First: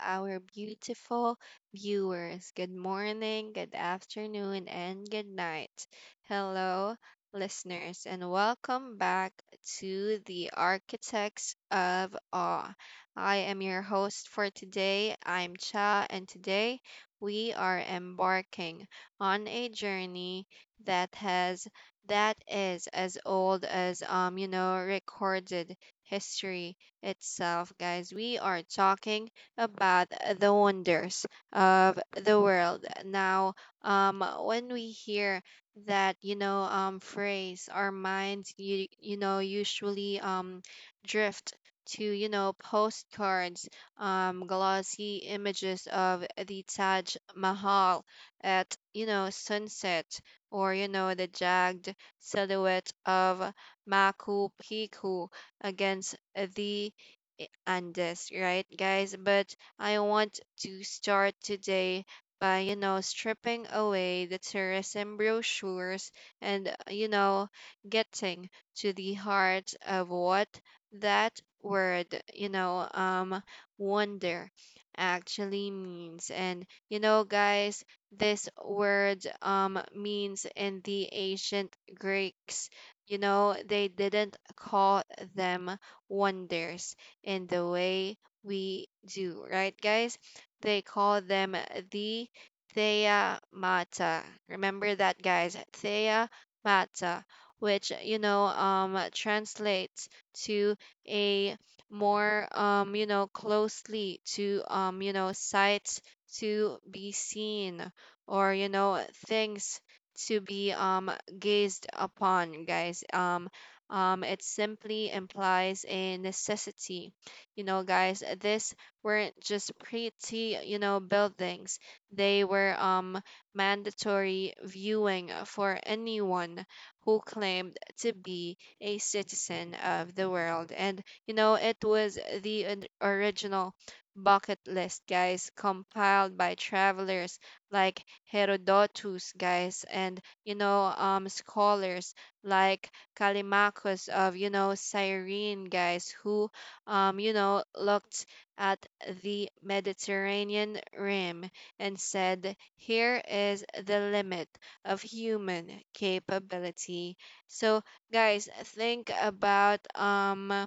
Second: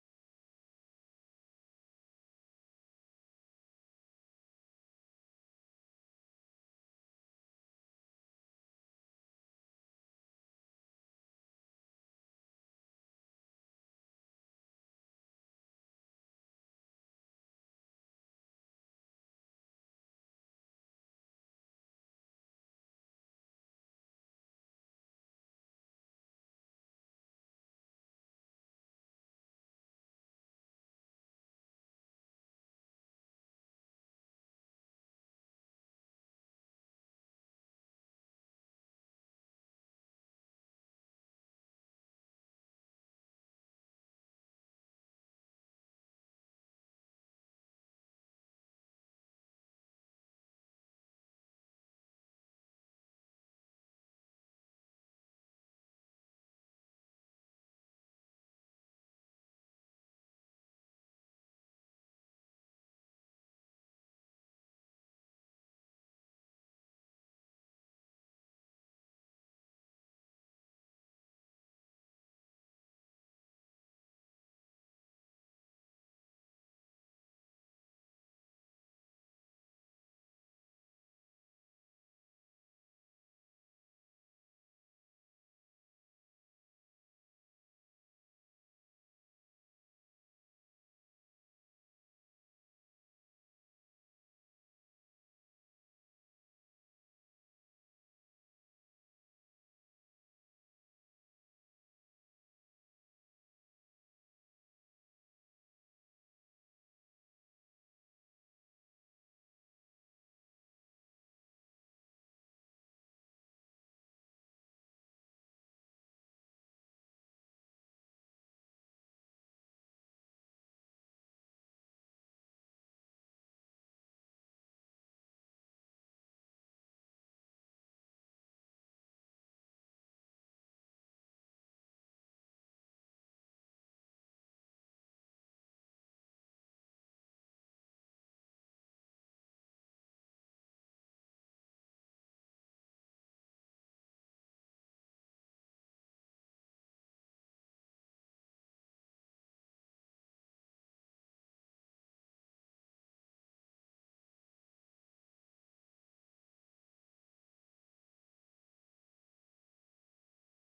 our beautiful viewers. Good morning, good afternoon, and good night. Hello, listeners, and welcome back to the Architects of Awe. I am your host for today. I'm Cha, and today we are embarking on a journey that has that is as old as recorded history itself, guys. We are talking about the wonders of the world. Now, when we hear that phrase, our minds, usually drift to postcards, glossy images of the Taj Mahal at sunset, or the jagged silhouette of Machu Picchu against the on this, right, guys? But I want to start today by, stripping away the tourism brochures and, getting to the heart of what that word, wonder actually means. And, guys, this word means in the ancient Greeks, they didn't call them wonders in the way we do, right, guys? They call them the Thea Mata. Remember that, guys. Thea Mata, which translates to a more closely to sights to be seen, or things to be gazed upon, guys. It simply implies a necessity, guys, this weren't just pretty, buildings. They were mandatory viewing for anyone who claimed to be a citizen of the world. And it was the original bucket list, guys, compiled by travelers like Herodotus, guys, and scholars like Callimachus of Cyrene, guys, who looked at the Mediterranean rim and said, "Here is the limit of human capability." So, guys, think about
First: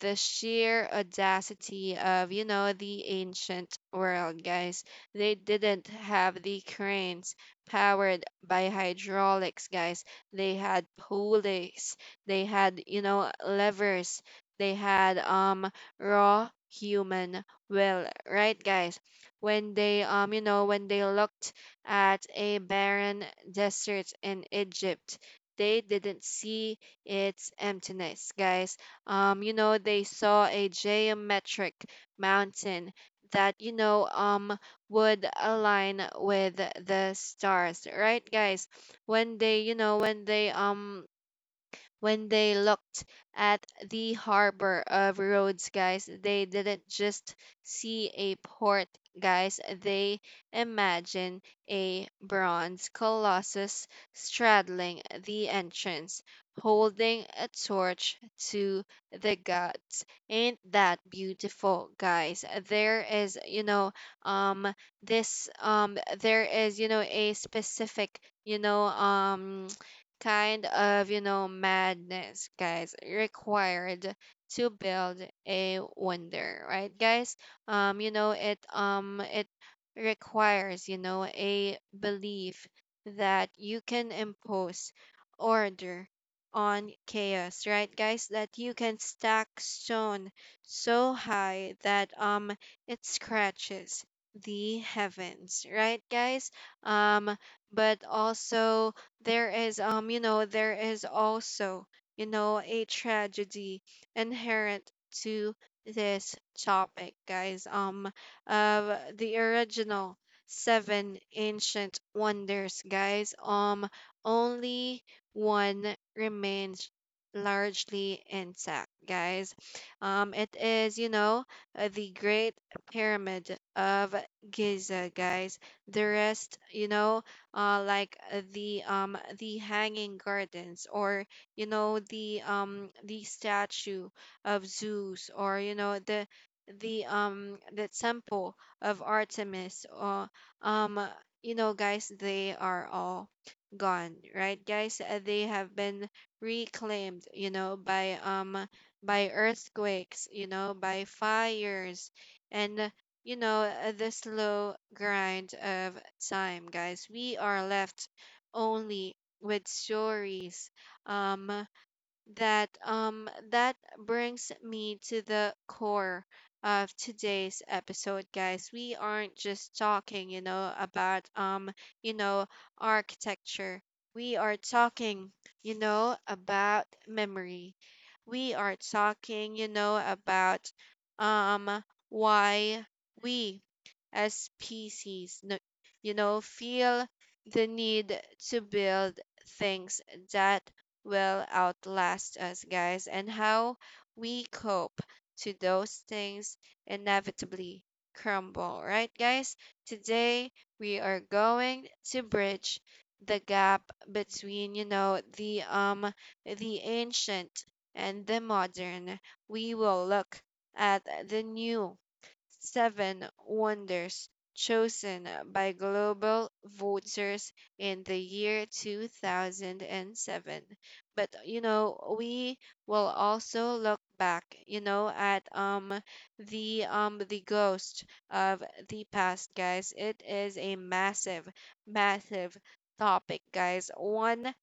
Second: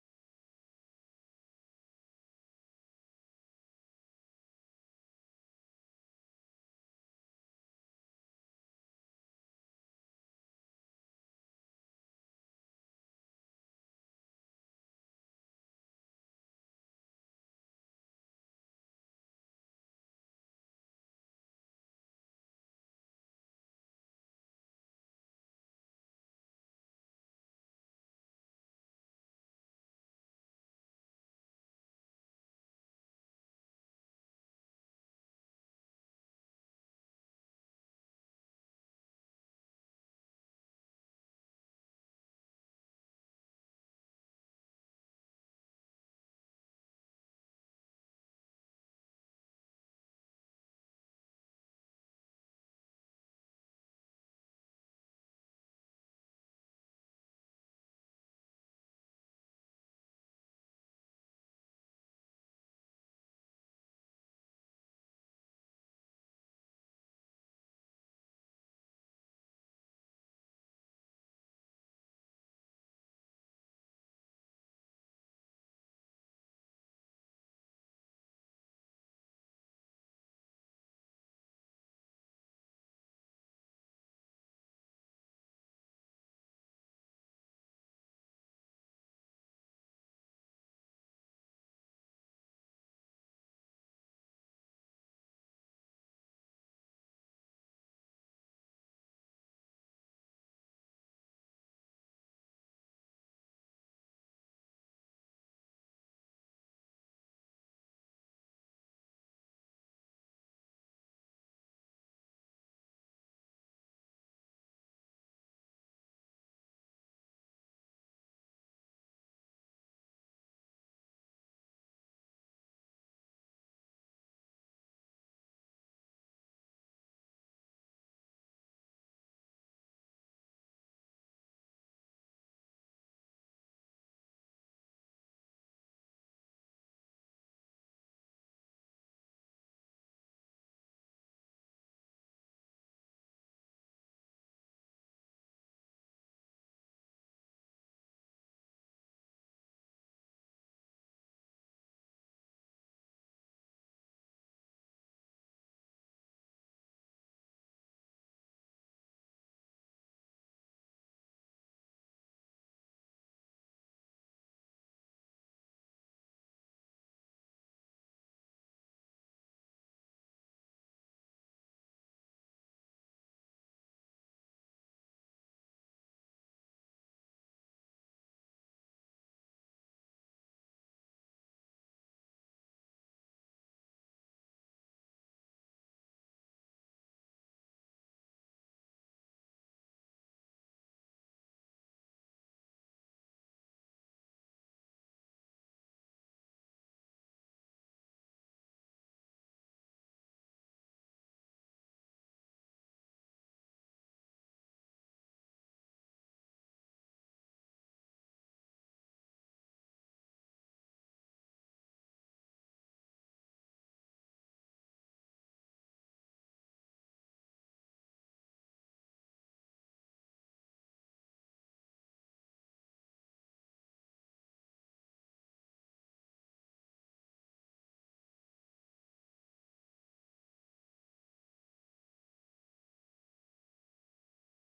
the sheer audacity of, the ancient world, guys. They didn't have the cranes powered by hydraulics, guys. They had pulleys, they had, levers, they had raw human will, right, guys? When they looked at a barren desert in Egypt, they didn't see its emptiness, guys. They saw a geometric mountain that, would align with the stars, right, guys? When they, you know, when they looked at the harbor of Rhodes, guys, they didn't just see a port, guys. They imagined a bronze colossus straddling the entrance, holding a torch to the gods. Ain't that beautiful, guys? Um, there is a specific, you know, um, kind of, madness, guys, required to build a wonder, right, guys? It requires, a belief that you can impose order on chaos, right, guys? That you can stack stone so high that it scratches the heavens, right, guys? Um, but also, there is also a tragedy inherent to this topic, guys. The original seven ancient wonders, guys, only one remains largely intact, guys. It is, the Great Pyramid of Giza, guys. The rest, like, the hanging gardens, or the statue of Zeus, or the temple of Artemis, or um uh, guys, they are all gone, right, guys. They have been reclaimed by earthquakes, by fires, and the slow grind of time, guys. We are left only with stories. Um, that um that brings me to the core of today's episode, guys. We aren't just talking, about you know architecture. We are talking, about memory. We are talking, about um why we as species, feel the need to build things that will outlast us, guys, and how we cope to those things inevitably crumble, right, guys? Today, we are going to bridge the gap between, the ancient and the modern. We will look at the new seven wonders chosen by global voters in the year 2007. But, we will also look back, at the ghost of the past, guys. It is a massive, massive topic, guys. One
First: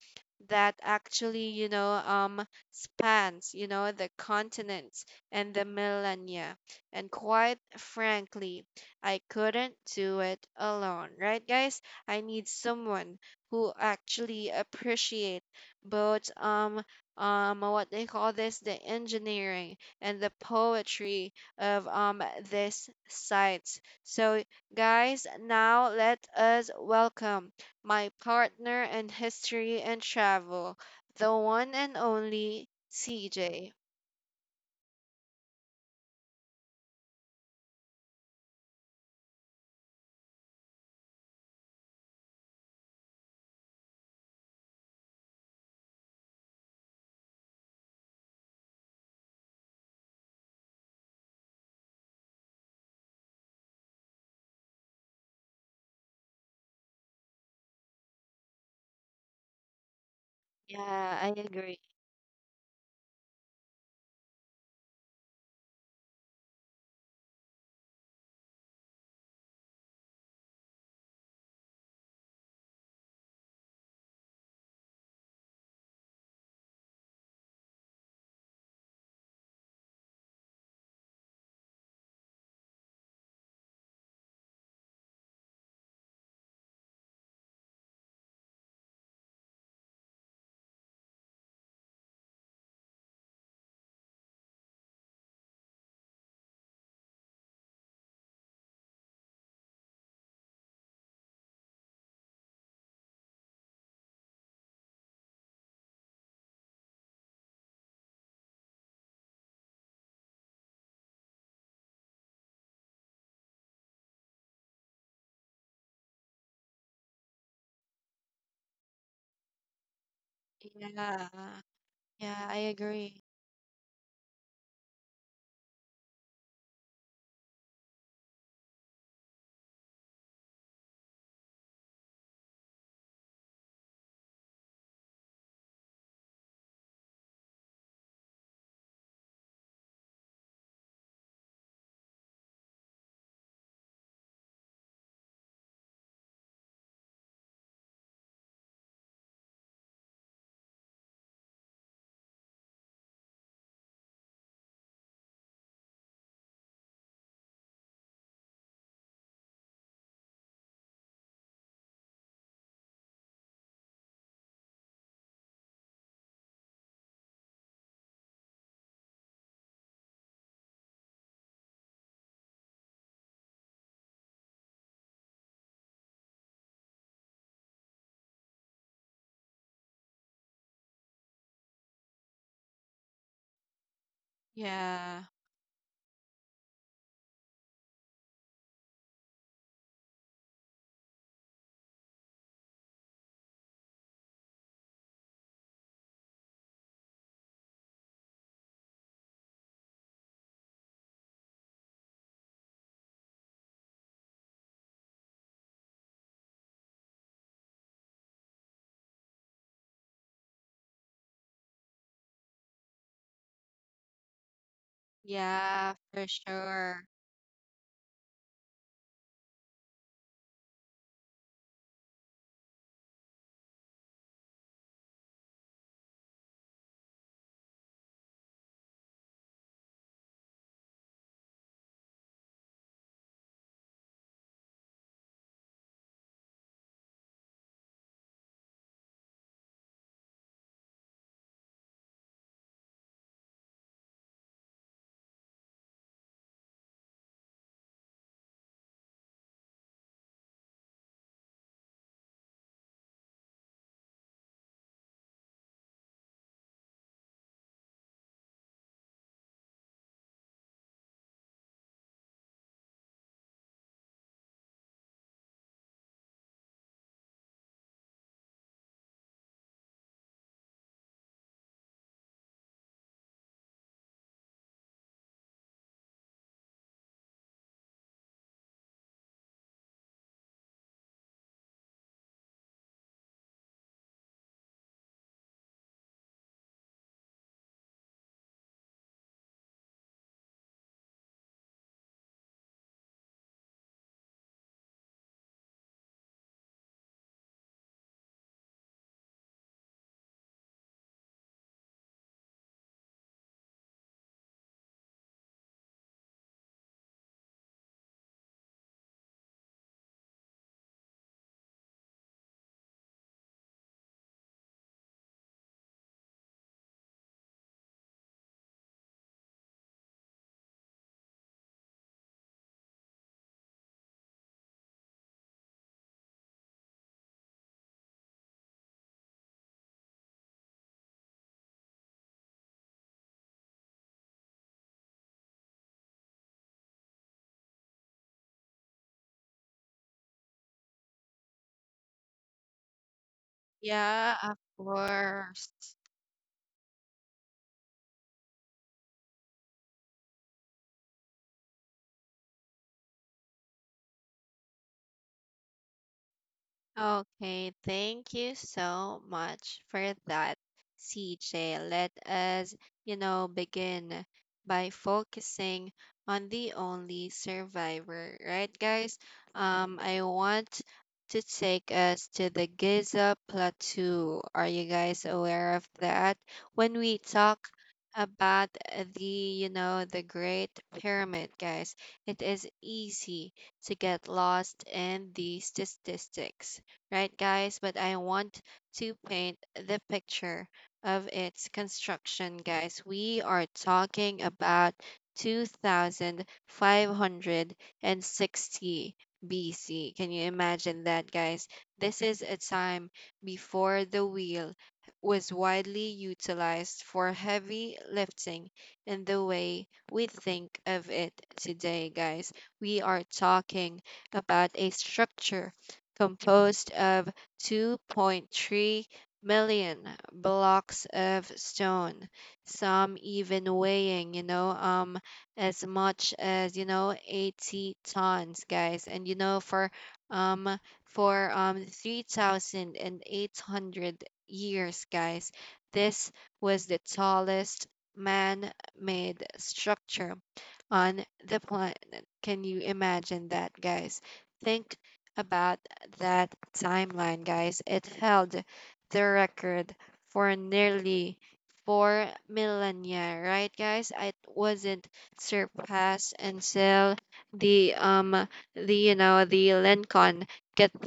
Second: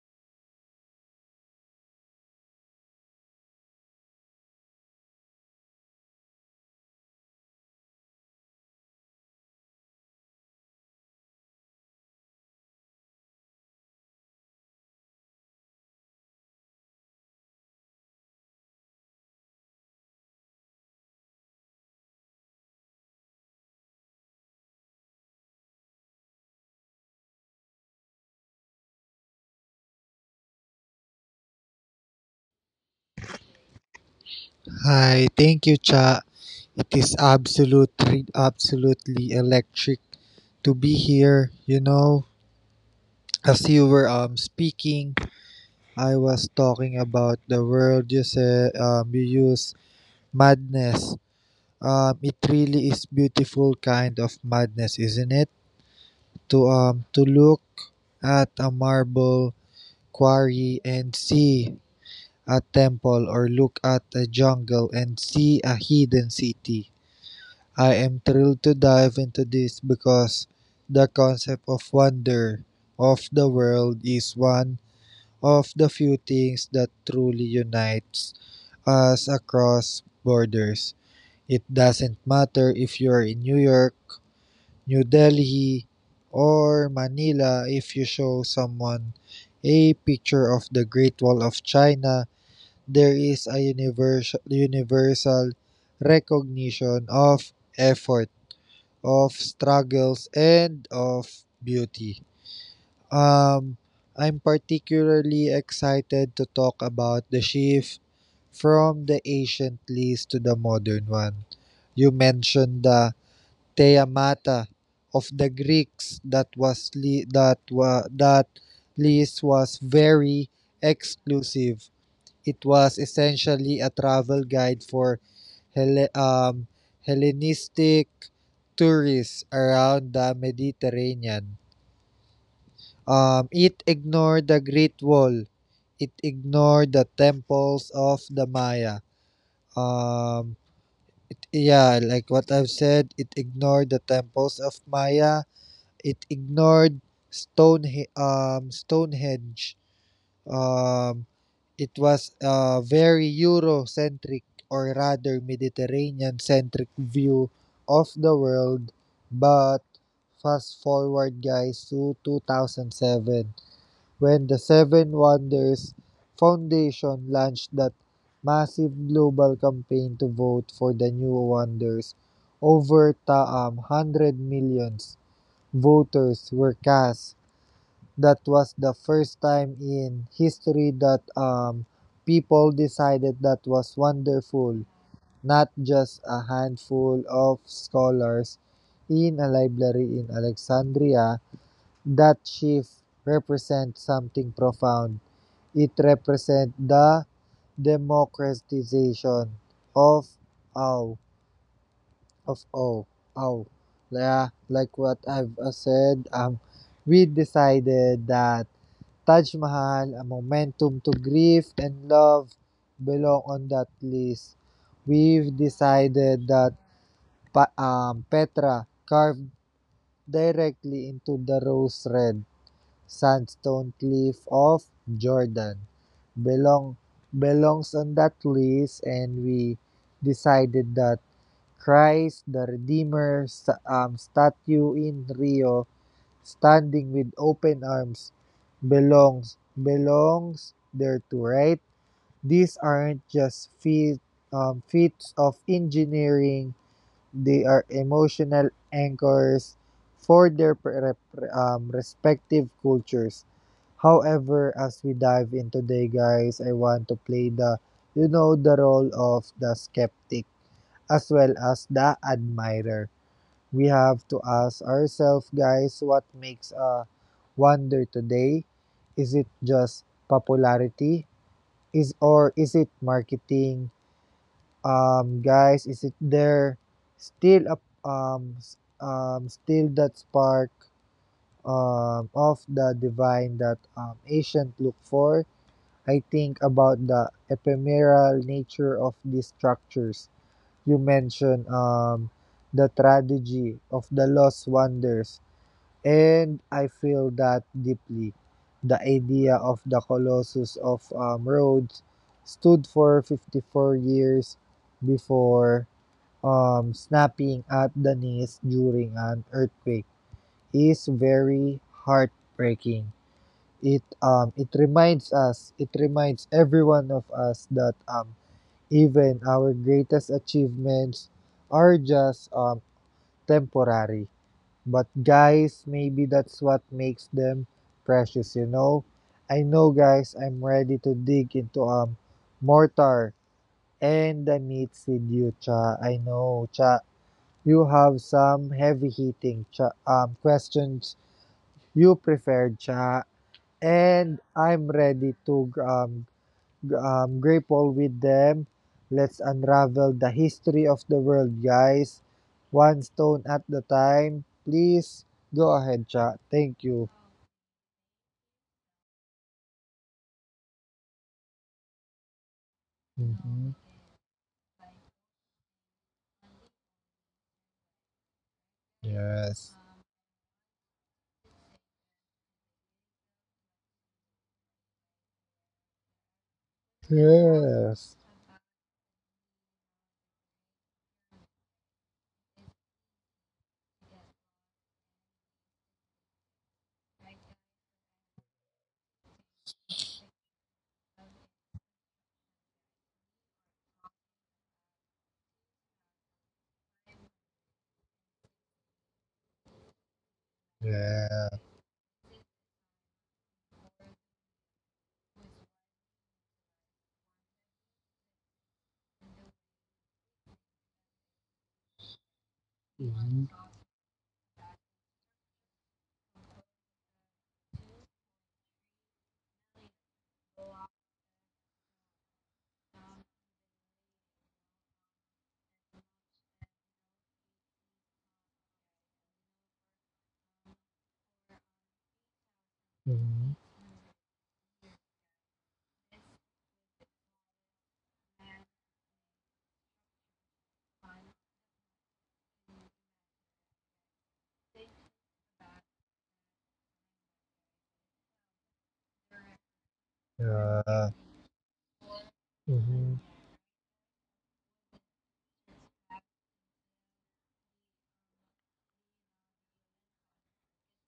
that actually, spans, the continents and the millennia. And quite frankly, I couldn't do it alone, right, guys? I need someone who actually appreciate both what they call this, the engineering and the poetry of this site. So, guys, now let us welcome my partner in history and travel, the one and only CJ. Hi, thank you, Cha. It is absolutely electric to be here. You know, as you were speaking, I was talking about the word you said you use madness. It really is beautiful kind of madness, isn't it? To look at a marble quarry and Yeah, I see agree. a temple, or look at a jungle and see a hidden city. I am thrilled to dive into this because the concept of wonder of the world is one of the few things that truly unites us across borders. It doesn't matter if you're in New York, New Delhi, or Manila; if you show someone a picture of the Great Wall of China, there is a universal recognition of effort, of struggles, and of beauty. Um, I'm particularly excited to talk about the shift from the ancient lease to the modern one. You mentioned the Theamata of the Greeks that was that lease was very Yeah. exclusive. Yeah, I It was agree. essentially a travel guide for Helle- um, Hellenistic tourists around the Mediterranean. It ignored the Great Wall. It ignored the temples of the Maya. Um, it, yeah, like what I've said, it ignored the temples of Maya. It ignored Stonehenge. Um, it was a very Eurocentric, or rather Mediterranean centric, view of the world. But fast forward, guys, to 2007, when the Seven Wonders Foundation launched that massive global campaign to vote for the new wonders. Over taam 100 millions voters were cast. That was the first time in history that people decided that was wonderful, Yeah. not just a handful of scholars in a library in Alexandria. That shift represents something profound. It represents the democratization of ow of oh ow yeah, like what I've said, we decided that Taj Mahal, a momentum to grief and love, belong on that list. We've Yeah, for decided that sure. Petra, carved directly into the rose red sandstone cliff of Jordan, belong belongs on that list, and we decided that Christ the Redeemer statue in Rio, standing with open arms, belongs there to right? These aren't just feats of engineering; they are emotional anchors for their respective cultures. However, as we dive in today, guys, I want to play the you know the role of the skeptic as well as the admirer. We have to ask ourselves, guys, what makes a wonder today? Is it just popularity? Is or is it marketing? Guys, is it there still a still that spark of the divine that ancient look for? I think about the ephemeral nature of these structures. You mentioned the tragedy of the lost wonders, and I feel that deeply. The idea of the Colossus of Rhodes stood for 54 years before snapping at the knees during an earthquake is very heartbreaking. It reminds us, it reminds every one of us that even our greatest achievements are just temporary. But guys, maybe that's what makes them precious, you know? I know, guys, I'm ready to dig into mortar and the meats with you, Cha. I know, Cha. You have some heavy hitting, Cha, questions you preferred, Cha. Yeah, And of I'm ready to course. Grateful with them. Let's unravel the history of the world, guys. One stone at the time. Please go ahead, chat. Thank you. Okay, thank you so much for that, CJ. Let us, Hmm. begin by focusing on the only survivor, right, guys? Yes. I want to take us to the Giza Plateau. Are you guys aware of that? When we talk Yes. about the, the Great Pyramid, guys, it is easy to get lost in the statistics, right, guys? But I want to paint the picture of its construction, guys. We are talking about 2560 BC. Can you imagine that, Yes. guys? This is a time before the wheel was widely utilized for heavy lifting in the way we think of it today, guys. We are Mm-hmm. talking about a structure composed of 2.3 million blocks of stone, some even weighing, as much as, 80 tons, guys. And, for, um, 3,800 years, guys, this was the tallest man made structure on the planet. Can you imagine that, guys? Think about that timeline, guys. It held the record for Yeah. nearly four Hmm. Hmm. millennia, right, guys? It wasn't surpassed until the um the you know the Lincoln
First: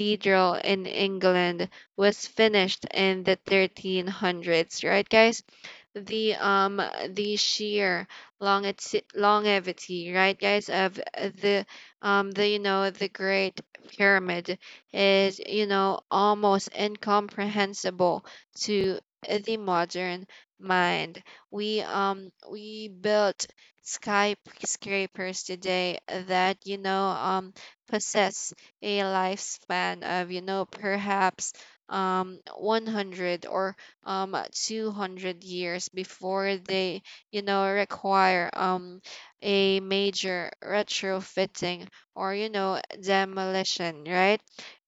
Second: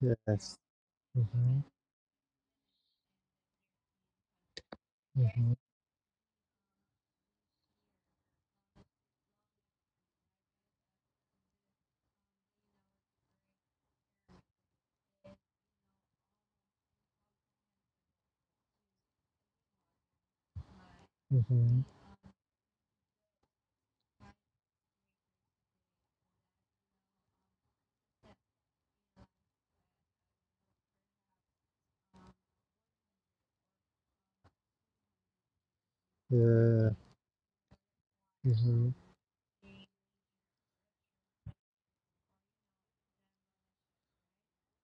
Yeah. Hmm. Yes. in Hmm. England was finished in the 1300s, right, guys? Hmm. the um the sheer longevity, right, guys, of the Great Pyramid is almost incomprehensible to the modern mind. We Hmm. um we built skyscrapers today that possess a lifespan of perhaps 100 or 200 years before Yeah. they require Hmm. A major retrofitting or demolition, right.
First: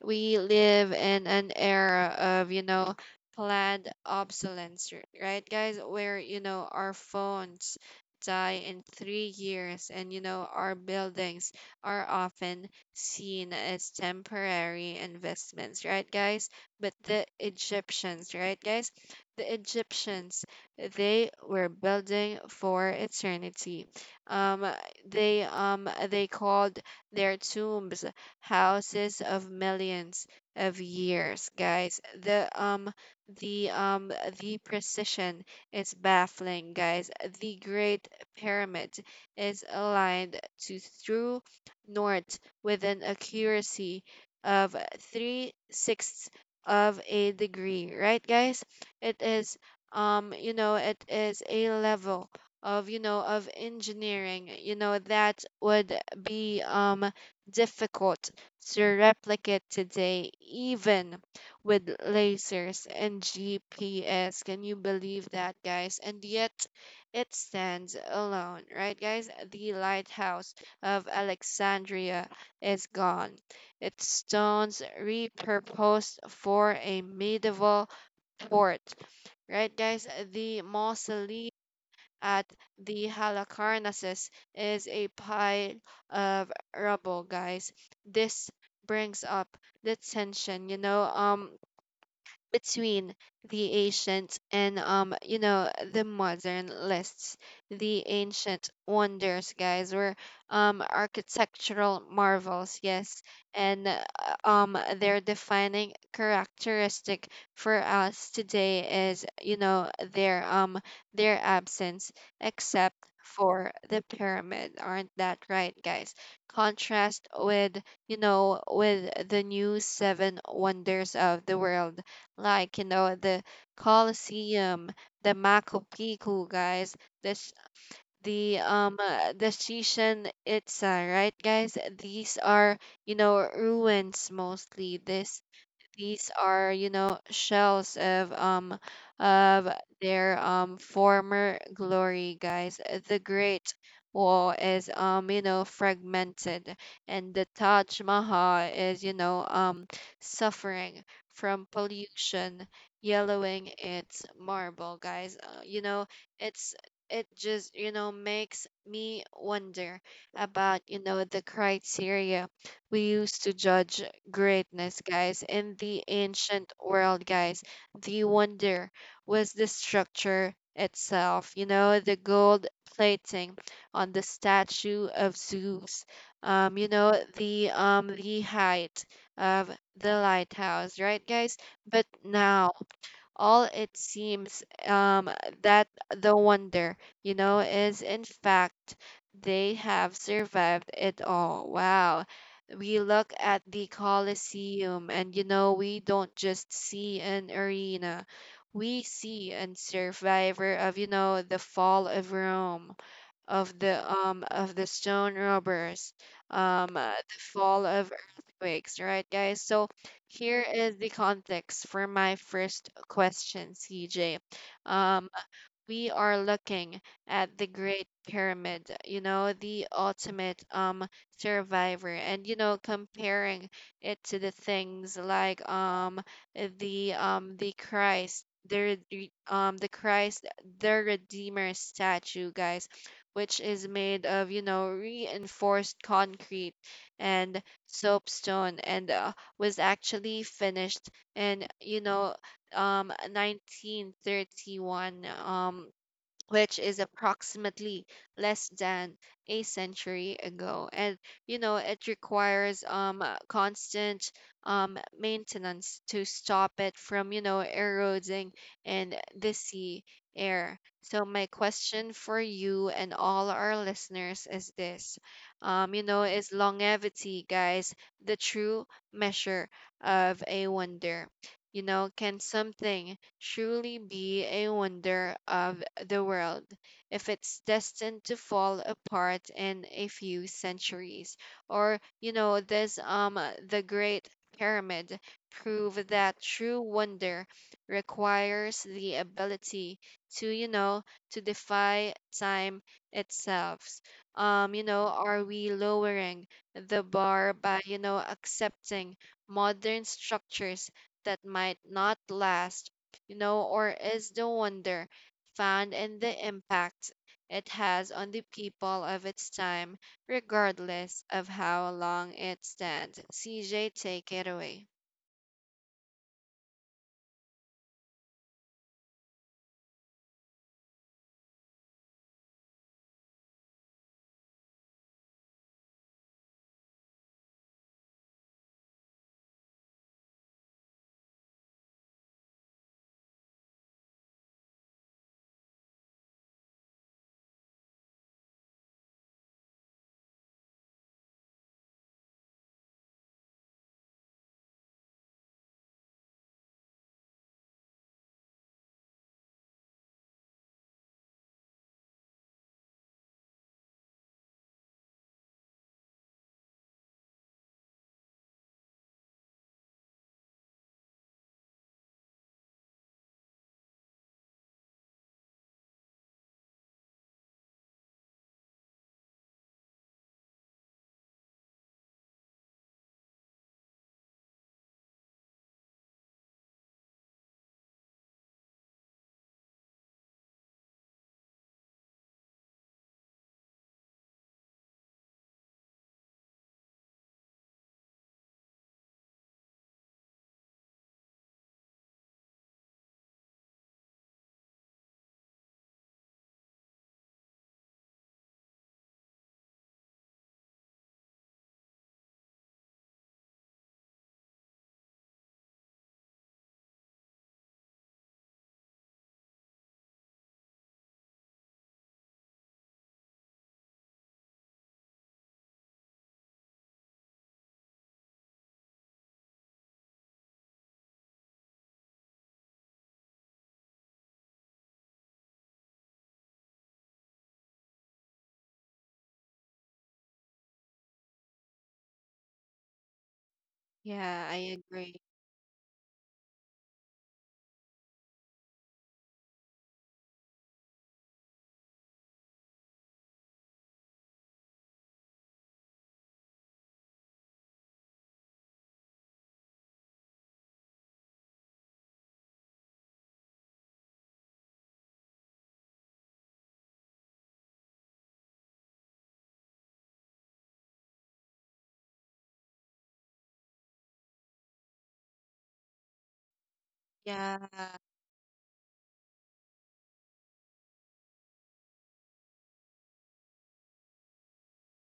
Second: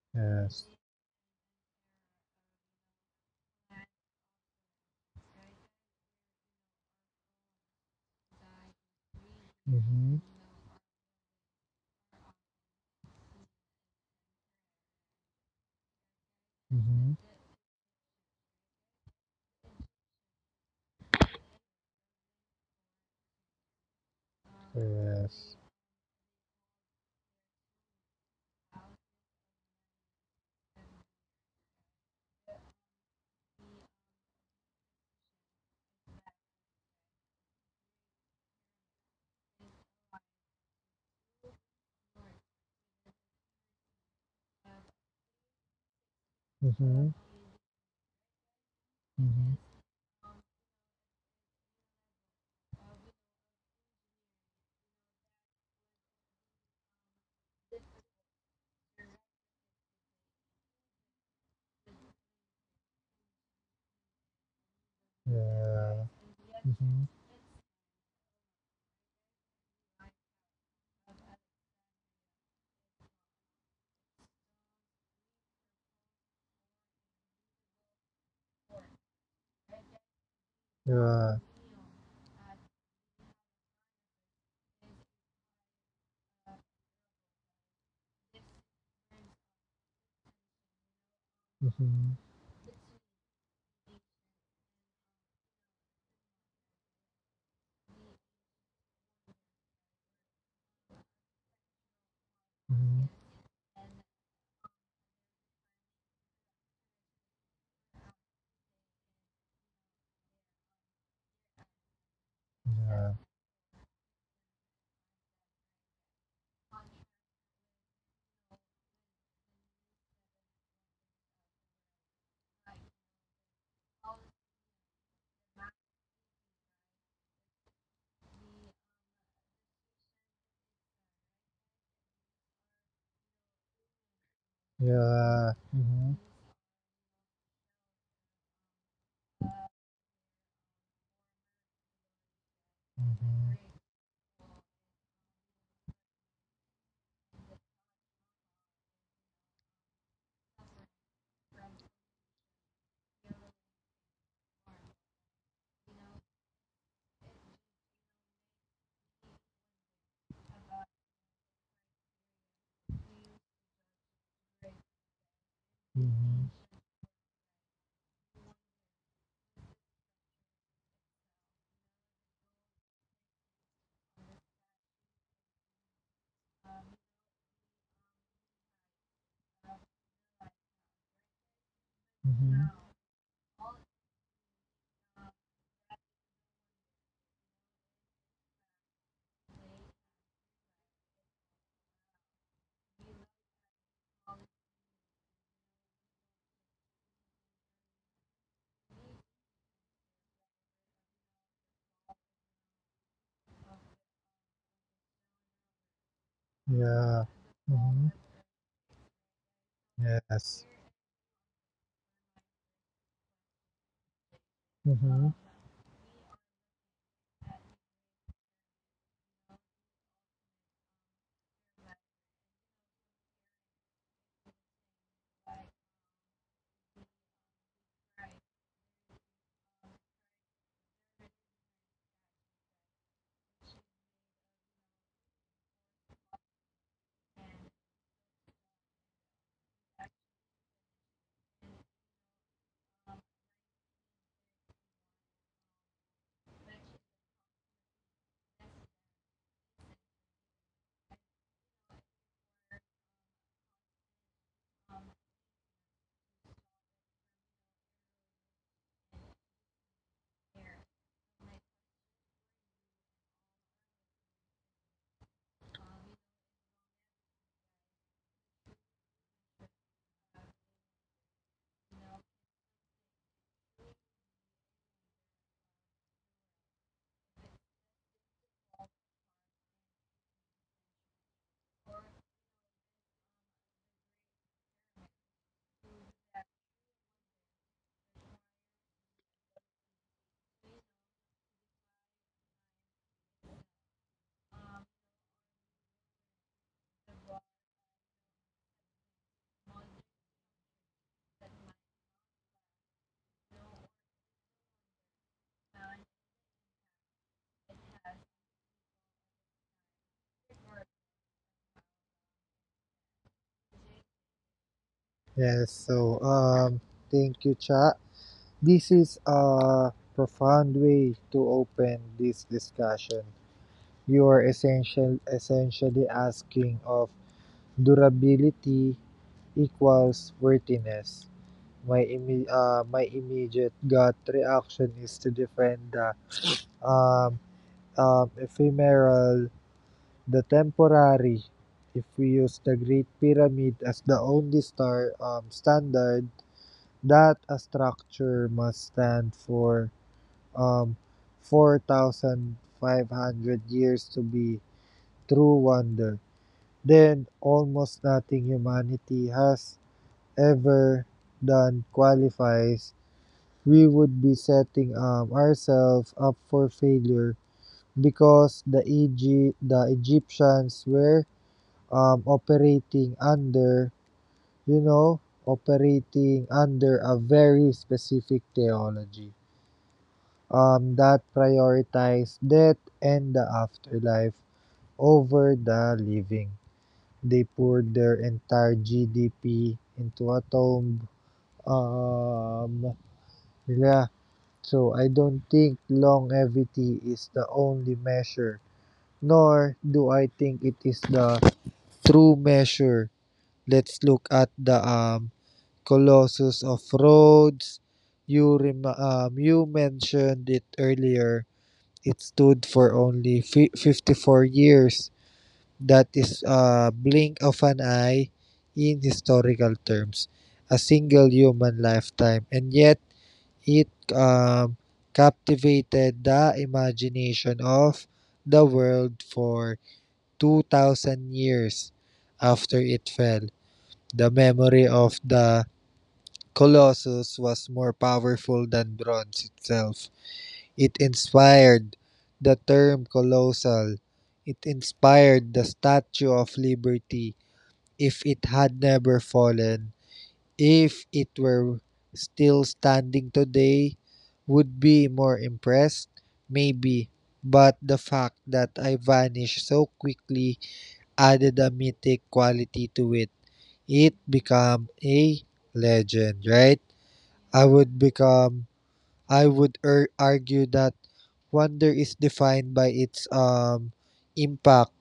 We Yes. live in an era of planned obsolescence, right, guys, where our phones die in 3 years, and Hmm. Our buildings are often seen as temporary investments, right, guys. But Hmm. The Egyptians, they were building for eternity. Um, they Yes. um, they called their tombs houses of millions of years, guys. The um the precision is baffling, guys. The Great Pyramid is aligned to true north with an accuracy of three-sixths of Hmm. a degree, right, guys? it Hmm. is it is a level of engineering, that would be difficult to replicate today, even with lasers and GPS. Can you believe that, guys? Yeah. And yet, Hmm. it stands alone, right, guys. The lighthouse of Alexandria is gone, its stones repurposed for a medieval fort, right, guys. The Yeah. mausoleum at the Halicarnassus is a pile of rubble, guys. This brings up the tension Mhm. between the ancient and the modern lists. The ancient wonders, guys, were architectural marvels, Mhm. yes, and their defining characteristic for us today is, their absence, except Yeah. for the pyramid, aren't that right, guys? Contrast with the new seven wonders of the world, like the Colosseum, the Machu Picchu, guys. This the Chichen Itza, right, guys? These are ruins Mm-hmm. mostly. This Yeah. Mhm. these are, you know, shells of their former glory, guys. The Great Wall is fragmented, and the Taj Mahal is, suffering from pollution yellowing its marble, guys. It's it just, makes me wonder about, the criteria we used to judge greatness, guys. In the Mhm. ancient world, guys, the wonder was the structure itself, the gold plating on the statue of Zeus, the height of the lighthouse, right, guys. But now Mhm. all it seems that the wonder, is in fact they have survived it all. Wow. We look at the Colosseum, and we don't just see an arena, we see a survivor of, the fall of Rome, of the stone robbers, the Yeah. fall of Mhm. earthquakes, right, guys? So here Yes. is the context for my first question, CJ. Um, Mhm. we are looking at the Great Pyramid, you know, the ultimate survivor, and you know, comparing it to the things like the the Christ, the Redeemer statue, guys, which is made of you know reinforced concrete and soapstone, and was actually finished in you know 1931 , which is approximately less than a century ago, and you know it requires constant maintenance to stop it from you know eroding in the sea air. So my question for you and all our listeners is this: you know, is longevity, guys, the true measure of a wonder? You know, can something truly be a wonder of the world if it's destined to fall apart in a few centuries? Or you know, this the great pyramid prove that true wonder requires the ability to to defy time itself? You know, are we lowering the bar by you know accepting modern structures that might not last, you know, or is the wonder found in the impact it has on the people of its time, regardless of how long it stands? CJ, take it away. Yes. So, thank you, Cha. This is a profound way to open this discussion. You are essentially asking of durability equals worthiness. My my immediate gut reaction is to defend the uh, ephemeral, the temporary. If we use the Great Pyramid as the only star standard, that a structure must stand for um, 4,500 years to be true wonder. Then almost nothing humanity has ever done qualifies. We would be setting ourselves up for failure, because the the Egyptians were operating under, you know, operating under a very specific theology that prioritized death and the afterlife over the living. They poured their entire GDP into a tomb. Um, yeah. So I don't think longevity is the only measure, nor do I think it is the true measure. Let's look at the Colossus of Rhodes. You you mentioned it earlier. It stood for only 54 years. That is a blink of an eye in historical terms, a single human lifetime. And yet, it um, captivated the imagination of the world for 2,000 years after it fell. The Yeah, I memory agree. of the Colossus was more powerful than bronze itself. It inspired the term colossal. It inspired the Statue of Liberty. If it had never fallen, if it were still standing today, would be more impressed? Maybe. But the fact that I vanished so quickly added a mythic quality to it become a legend, right? I Yeah. would become I would argue that wonder is defined by its impact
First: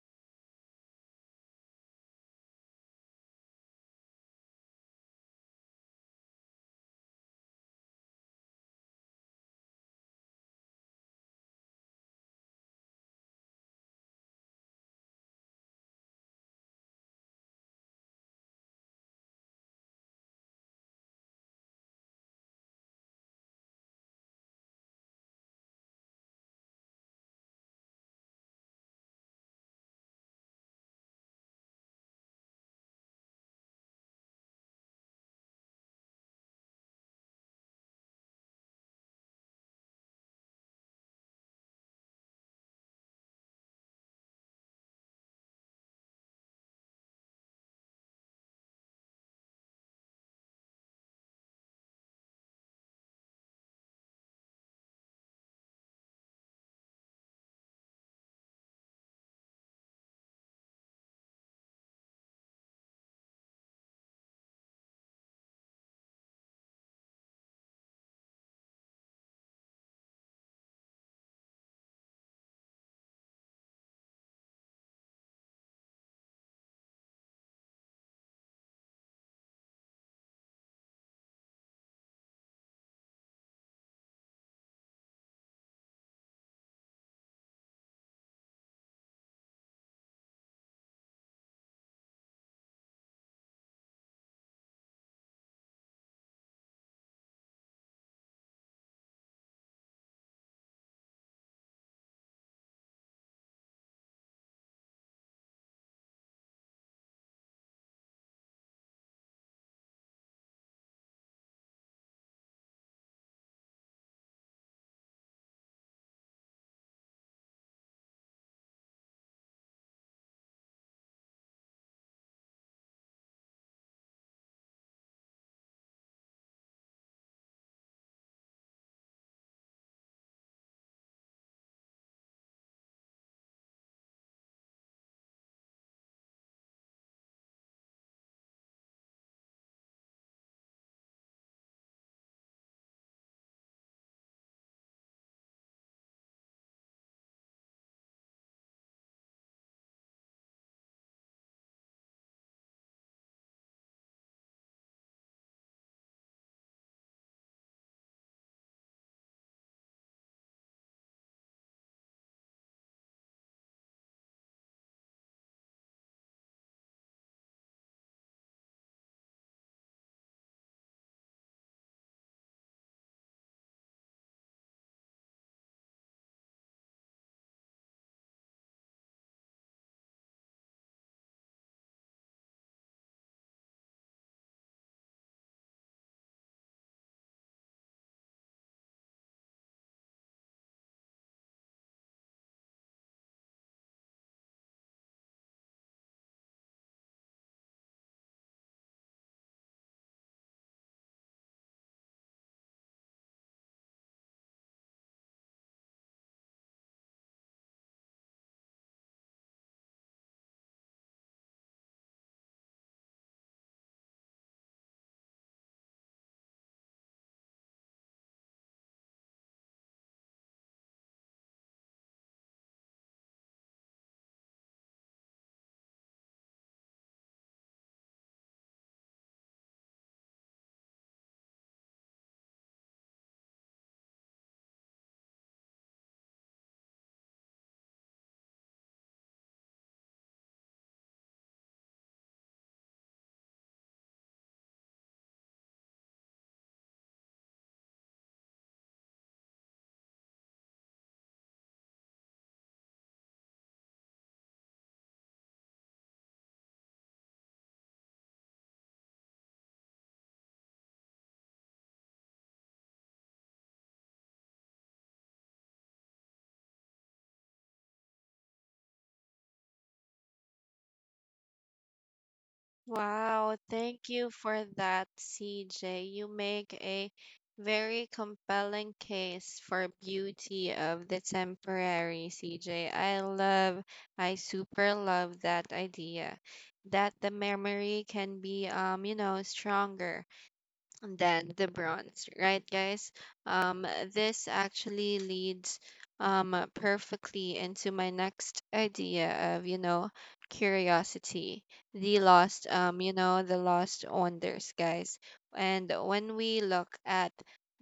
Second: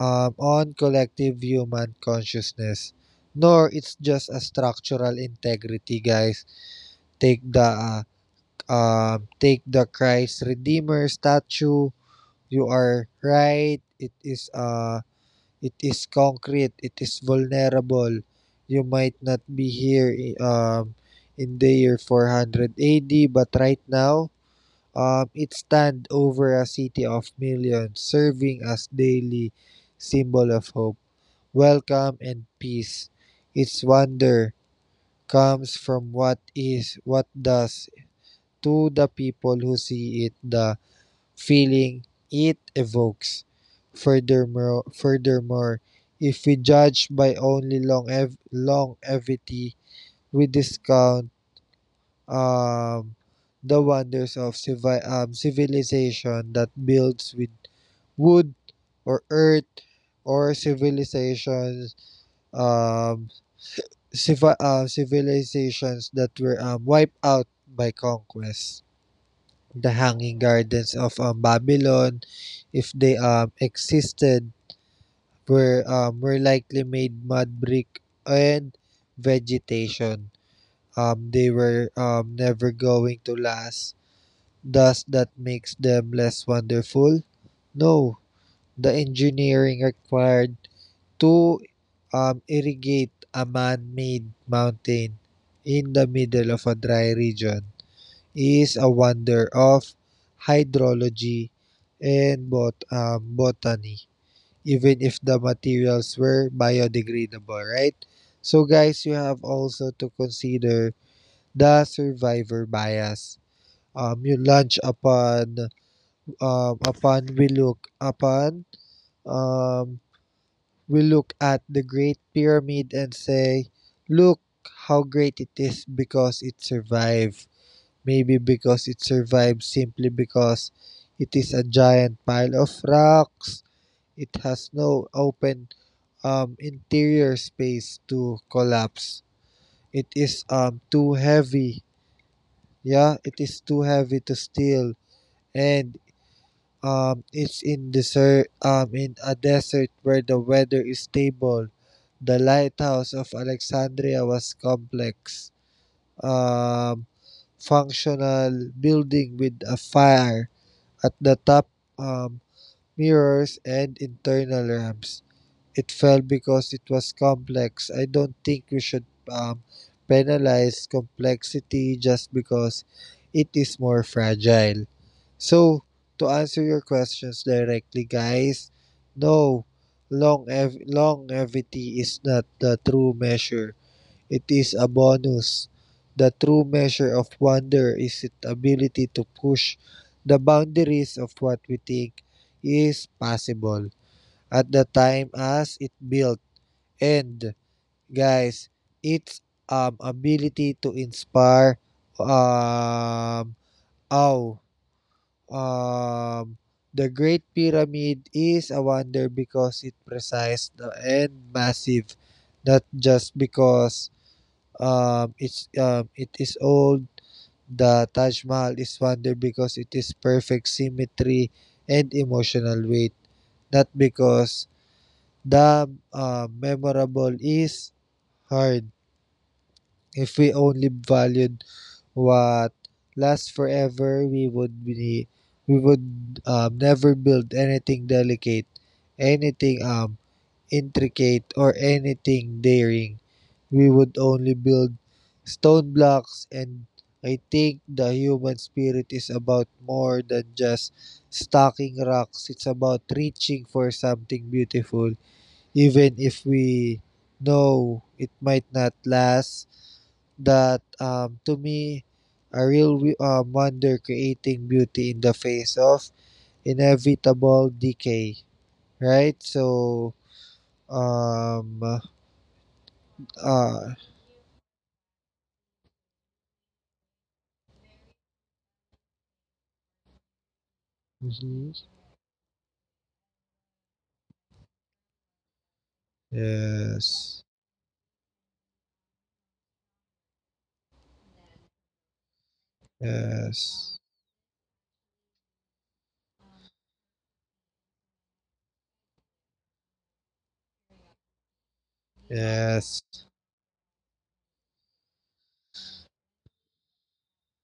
on collective human consciousness. Nor it's just a structural integrity, guys. Take the uh, Take the Christ Redeemer statue. You are right. It is concrete. It is vulnerable. You might not be here in the year 400 AD, but right now, it stands over a city of millions, serving as daily symbol of hope, welcome, and peace. Its wonder comes from what is, what does, to the people who see it, the feeling it evokes. Furthermore, if we judge by only longevity, we discount um, the wonders of civilization that builds with wood or earth, or civilizations um, civilizations that were wiped out by conquest. The Hanging Gardens of Babylon, if they existed, were likely made mud brick and vegetation. They were never going to last. Does that makes them less wonderful? No. The engineering required to irrigate a man-made mountain in the middle of a dry region is a wonder of hydrology and botany, even if the materials were biodegradable, right? So, guys, you have also to consider the survivor bias. You launch upon upon um, we look at the Great Pyramid and say, look how great it is because it survived. Maybe because it survives simply because it is a giant pile of rocks. It has no open interior space to collapse. It is too heavy. Yeah, it is too heavy to steal, and it's in desert. In a desert where the weather is stable. The lighthouse of Alexandria was complex, um, functional building with a fire at the top, um, mirrors and internal ramps. It fell because it was complex. I don't think we should um, penalize complexity just because it is more fragile. So, to answer your questions directly, guys, no, longevity is not the true measure. It is a bonus. The true measure of wonder is its ability to push the boundaries of what we think is possible at the time as it built. And guys, its ability to inspire um oh um the Great Pyramid is a wonder because it precise and massive, not just because it is old. The Taj Mahal is wondered because it is perfect symmetry and emotional weight, not because the memorable is hard. If we only valued what lasts forever, we would never build anything delicate, anything intricate, or anything daring. We would only build stone blocks, and I think the human spirit is about more than just stacking rocks. It's about reaching for something beautiful, even if we know it might not last. That, to me, a real wonder creating beauty in the face of inevitable decay. Right? So, um, Wow, uh, thank you for that, CJ. You make a very compelling case for beauty of the mhm. temporary, CJ. I super love that idea that the Yes. memory can be you know, stronger than the bronze, right, guys? Um, Yes. this actually leads perfectly into my next idea of, you know, curiosity, Yes. The lost wonders, guys. And when we look at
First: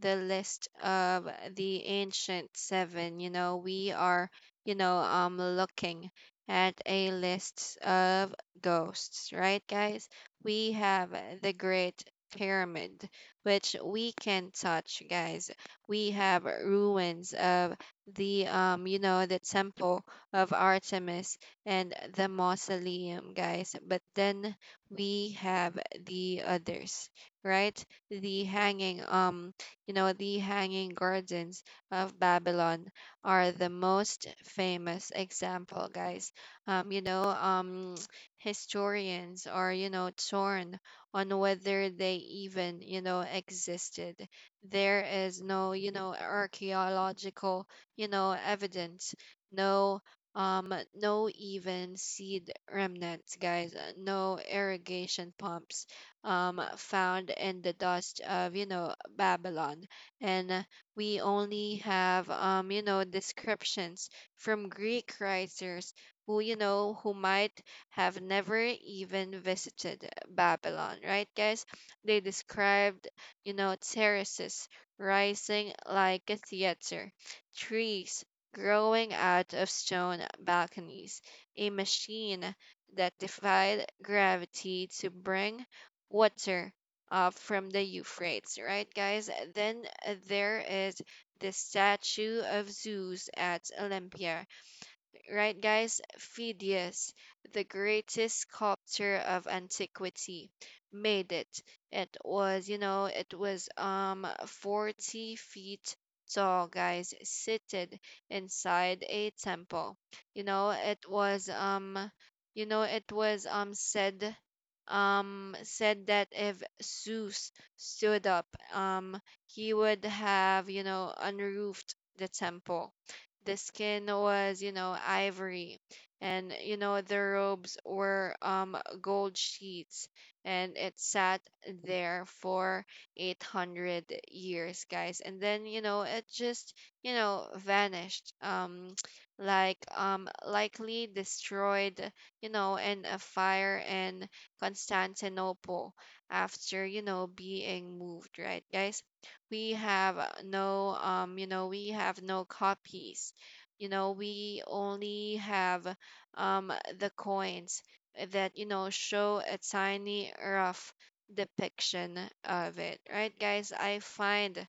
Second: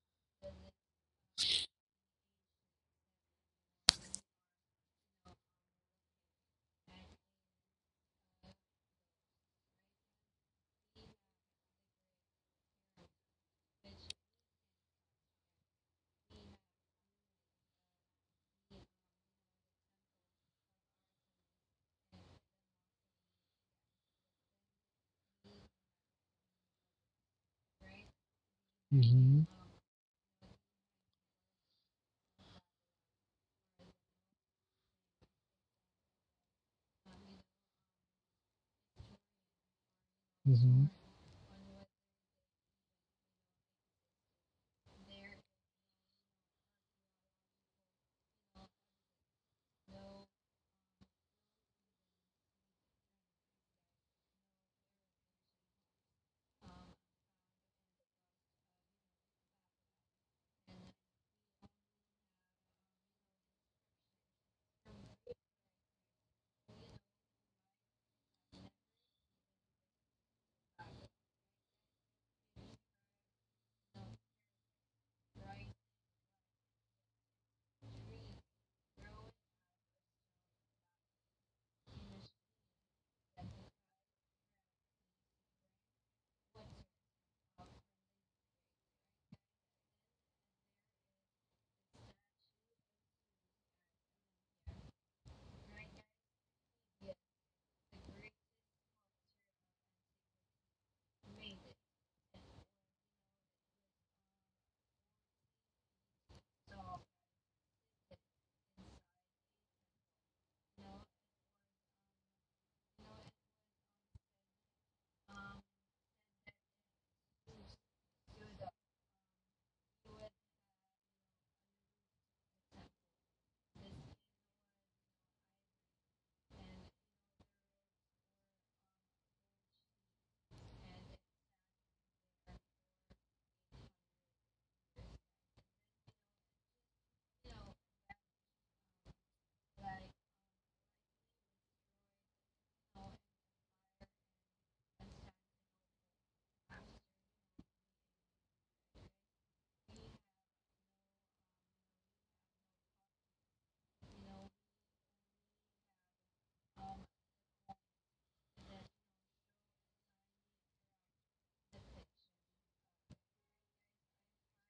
the list of the ancient seven, you know, we are, you know, looking at a list of ghosts, right, guys? We have the Great Pyramid, which we can touch, guys. We have ruins of the you know, the temple of Artemis and the mausoleum, guys. But then we have the others, right? The hanging Mm-hmm. You know, the hanging gardens of Babylon are the most famous example, guys. Um, you know, um, historians are you know torn Mm-hmm. on whether they even, you know, existed. There is no, you know, archaeological, you know, evidence, no no even seed remnants, guys, no irrigation pumps found in the dust of you know Babylon, and we only have you know, descriptions from Greek writers who who might have never even visited Babylon, right, guys? They described, you know, terraces rising like a theater, trees growing out of stone balconies, a machine that defied gravity to bring water up from the Euphrates, right, guys? Then there is the statue of Zeus at Olympia, right, guys? Phidias, the greatest sculptor of antiquity, made it. It was 40 feet tall, guys, seated inside a temple. You know, it was you know, it was said said that if Zeus stood up, um, he would have, you know, unroofed the temple. The skin was, you know, ivory, and you know the robes were gold sheets, and it sat there for 800 years, guys. And then, you know, it just, you know, vanished. Likely destroyed, you know, in a fire in Constantinople after, you know, being moved, right, guys? We have no you know, we have no copies. You know, we only have um the coins that you know show a tiny rough depiction of it, right, guys? I find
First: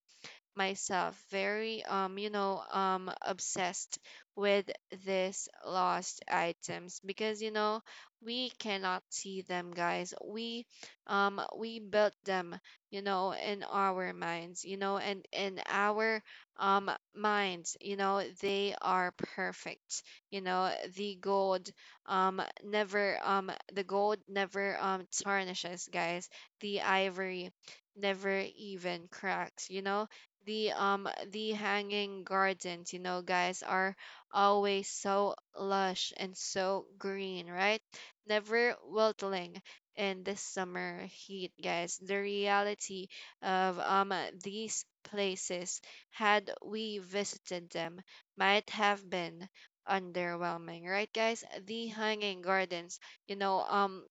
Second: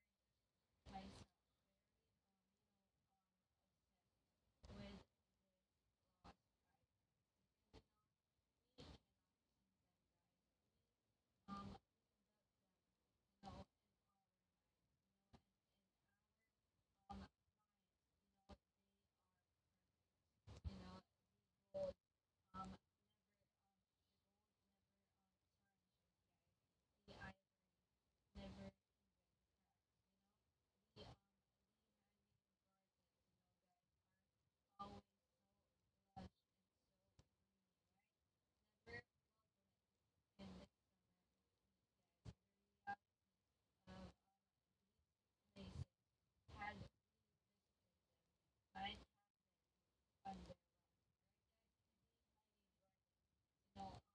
myself very you know, obsessed with these lost items because you know we cannot see them, guys. We built them, you know, in our minds, you know, and in our minds, you know, they are perfect. You know, the gold never the gold never tarnishes, guys. The ivory never even cracks. You know, the hanging gardens, you know, guys, are always so lush and so green, right, never wilting in this summer heat, guys. The reality of these places, had we visited them, might have been underwhelming, right, guys? The hanging gardens, you know,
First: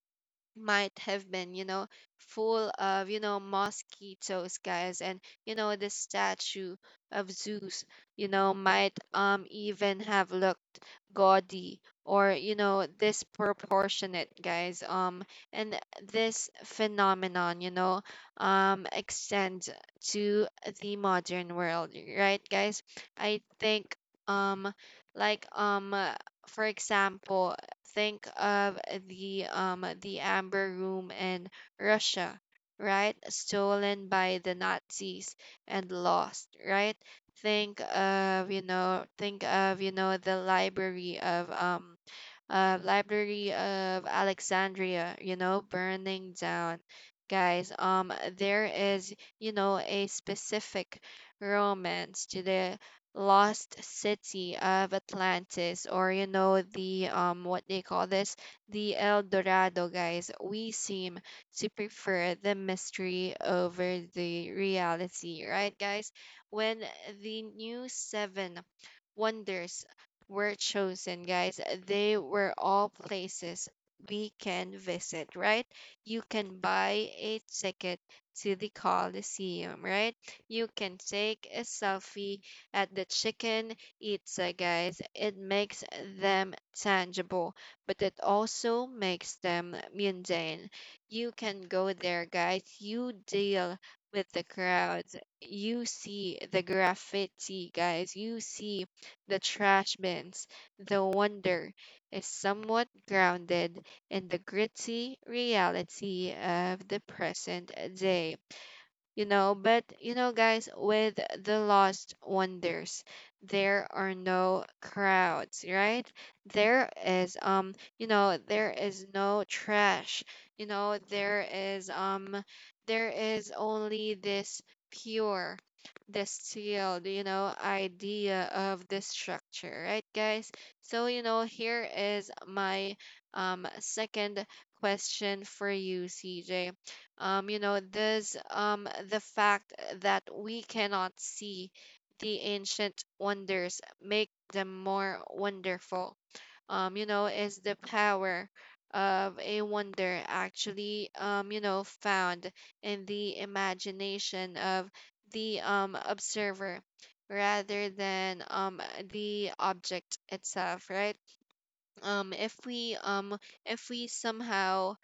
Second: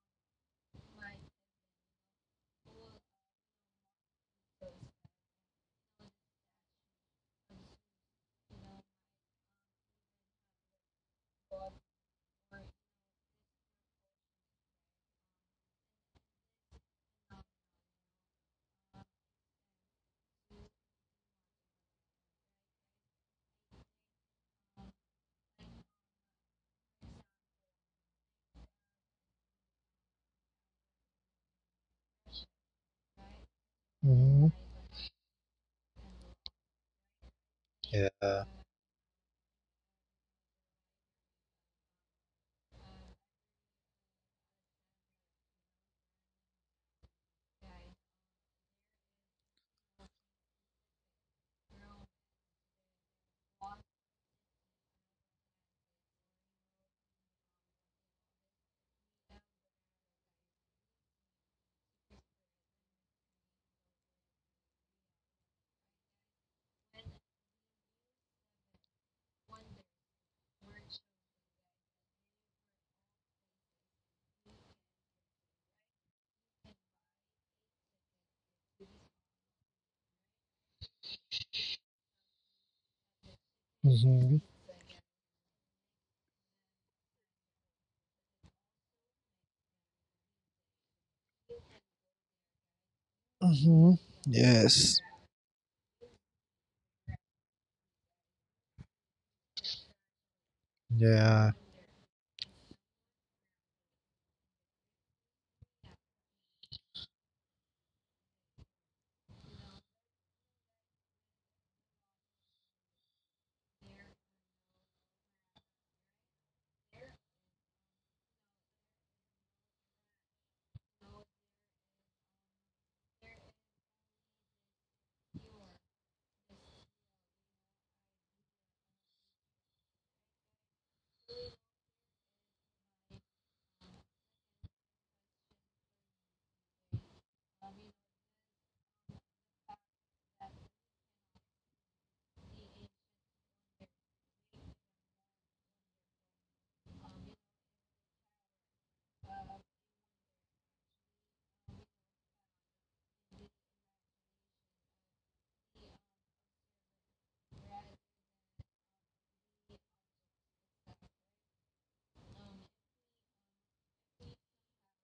might have been, you know, full of, you know, mosquitoes, guys, and you know, the statue of Zeus, you know, might even have looked gaudy or, you know, disproportionate, guys. And this phenomenon, you know, extends to the modern world, right, guys? I think, um, like, um, uh, for example, think of the amber room in Russia, right? Stolen by Mm-hmm. the Nazis and lost, right? Yeah. Think of, you know, the library of Library of Alexandria, you know, burning down. Guys, there is, you know, a specific romance to the lost city of Atlantis, or you know, the what they call this, the El Dorado, guys. We seem to prefer the mystery over the reality, right, guys? When the new seven wonders were chosen, guys, they were all places we can visit, right? You can buy a ticket to the Coliseum, right? You can take a selfie at the chicken Mm-hmm. pizza, guys. It makes them tangible, but it also makes them mundane. You can go there, guys. You deal Mm-hmm. with the Yes. crowds. You see the graffiti, guys. You see the trash bins. The Yeah. wonder is somewhat grounded in the gritty reality of the present day. You know, but you know, guys, with the lost wonders, there are no crowds, right? There is you know, there is no trash. You know, there is only this pure, this sealed, you know, idea of this structure, right, guys? So you know, here is my second question for you, CJ. You know, there's the fact that we cannot see the ancient wonders make them more wonderful. You know, is the power of a wonder actually, you know, found in the imagination of the observer rather than the object itself, right? Um, if we um, if we somehow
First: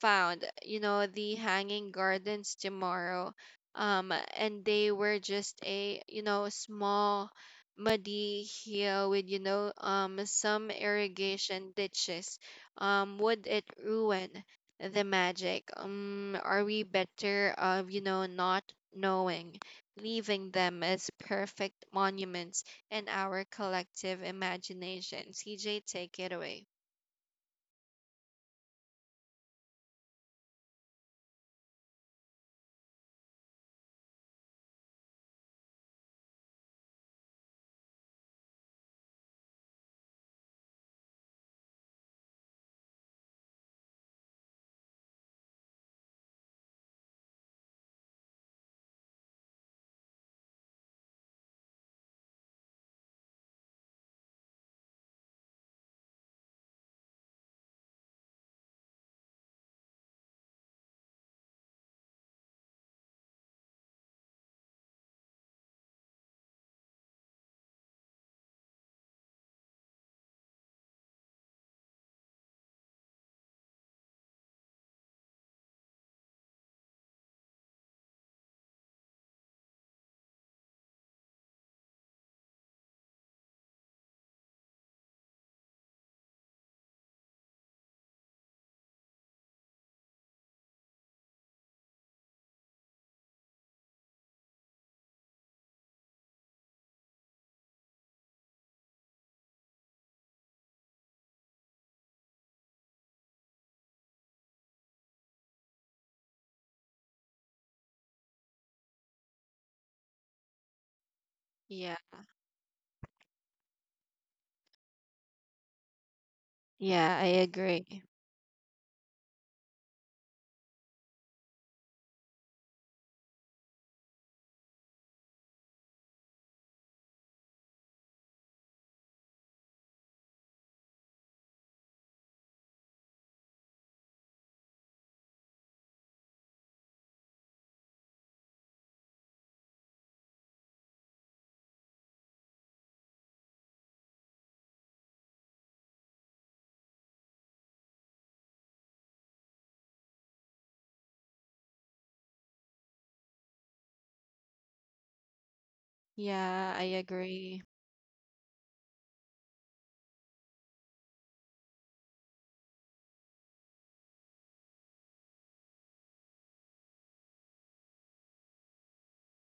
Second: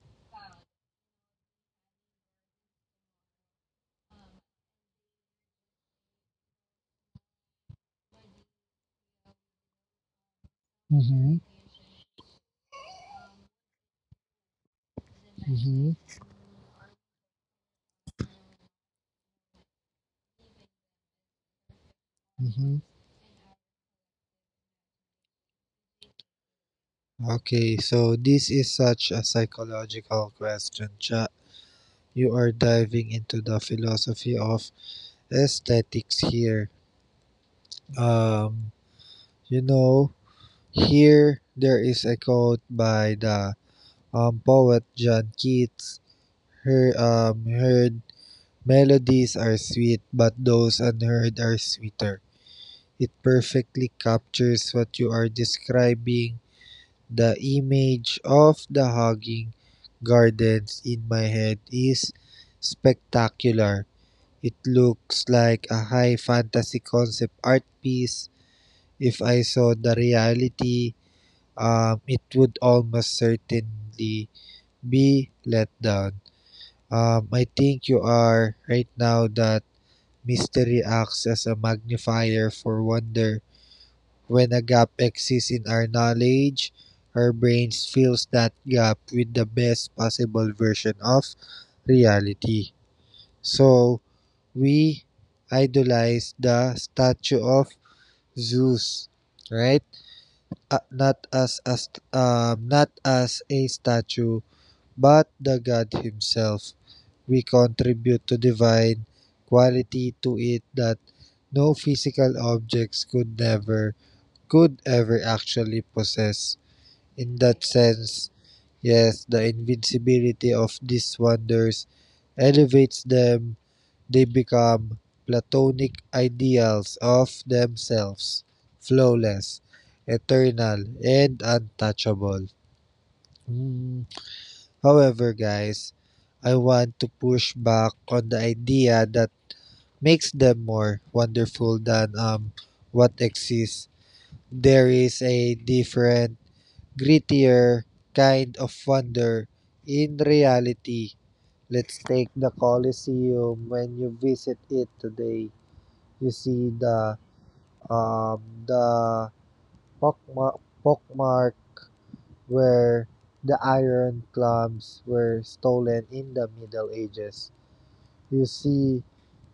found, you know, the Hanging Gardens tomorrow. And they were just a, you know, small muddy hill with, you know, some Mm-hmm. irrigation ditches. Would it ruin the magic? Mm-hmm. Are we better of, you know, not knowing, leaving them as perfect monuments Mm-hmm. in our collective imagination? CJ, take it away. Okay, so this is such a psychological question, Cha. You are diving into the philosophy of aesthetics here. Um, you know, Here there is a quote by the poet John Keats. Her Heard melodies are sweet, but those unheard are sweeter. It perfectly captures what you are describing. The image of the hugging gardens in my head is spectacular. It looks like a high fantasy concept art piece. If I saw the reality, it would almost certainly be let down. I think you are right now that mystery acts as a magnifier for wonder; when a gap exists in our knowledge, our brains fills that gap with the best possible version of reality. So, we idolize the statue of Zeus, right? Not not as a statue, but the god himself. We contribute to divine quality to it that no Yeah. physical objects could never could ever actually possess. Yeah, I In that agree. sense, yes, the invincibility of these wonders elevates them. They become platonic ideals of themselves, flawless, eternal, and untouchable. Mm, However, guys, I want to push back on the idea that makes them more wonderful than what exists. There is a different, grittier kind of wonder in reality. Let's take the Colosseum when you visit it today. You see Yeah, I the agree. um the pockmark, pockmark where the iron clubs were stolen in the Middle Ages. You see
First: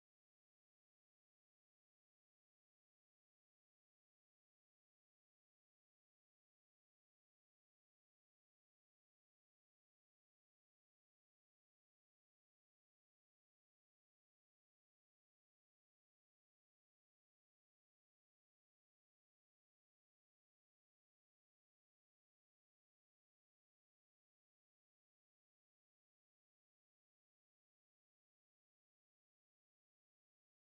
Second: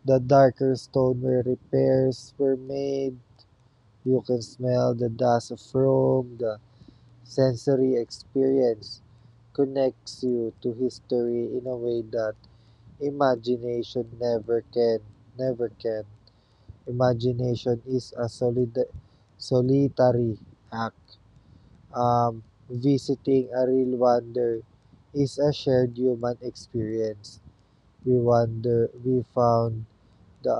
the darker stone where repairs were made. You can smell the dust from the sensory experience connects you to history in a way that imagination never can. Never can. Imagination is a solid, solitary act. Um, Visiting a real wonder is a shared human experience. We wonder. We found the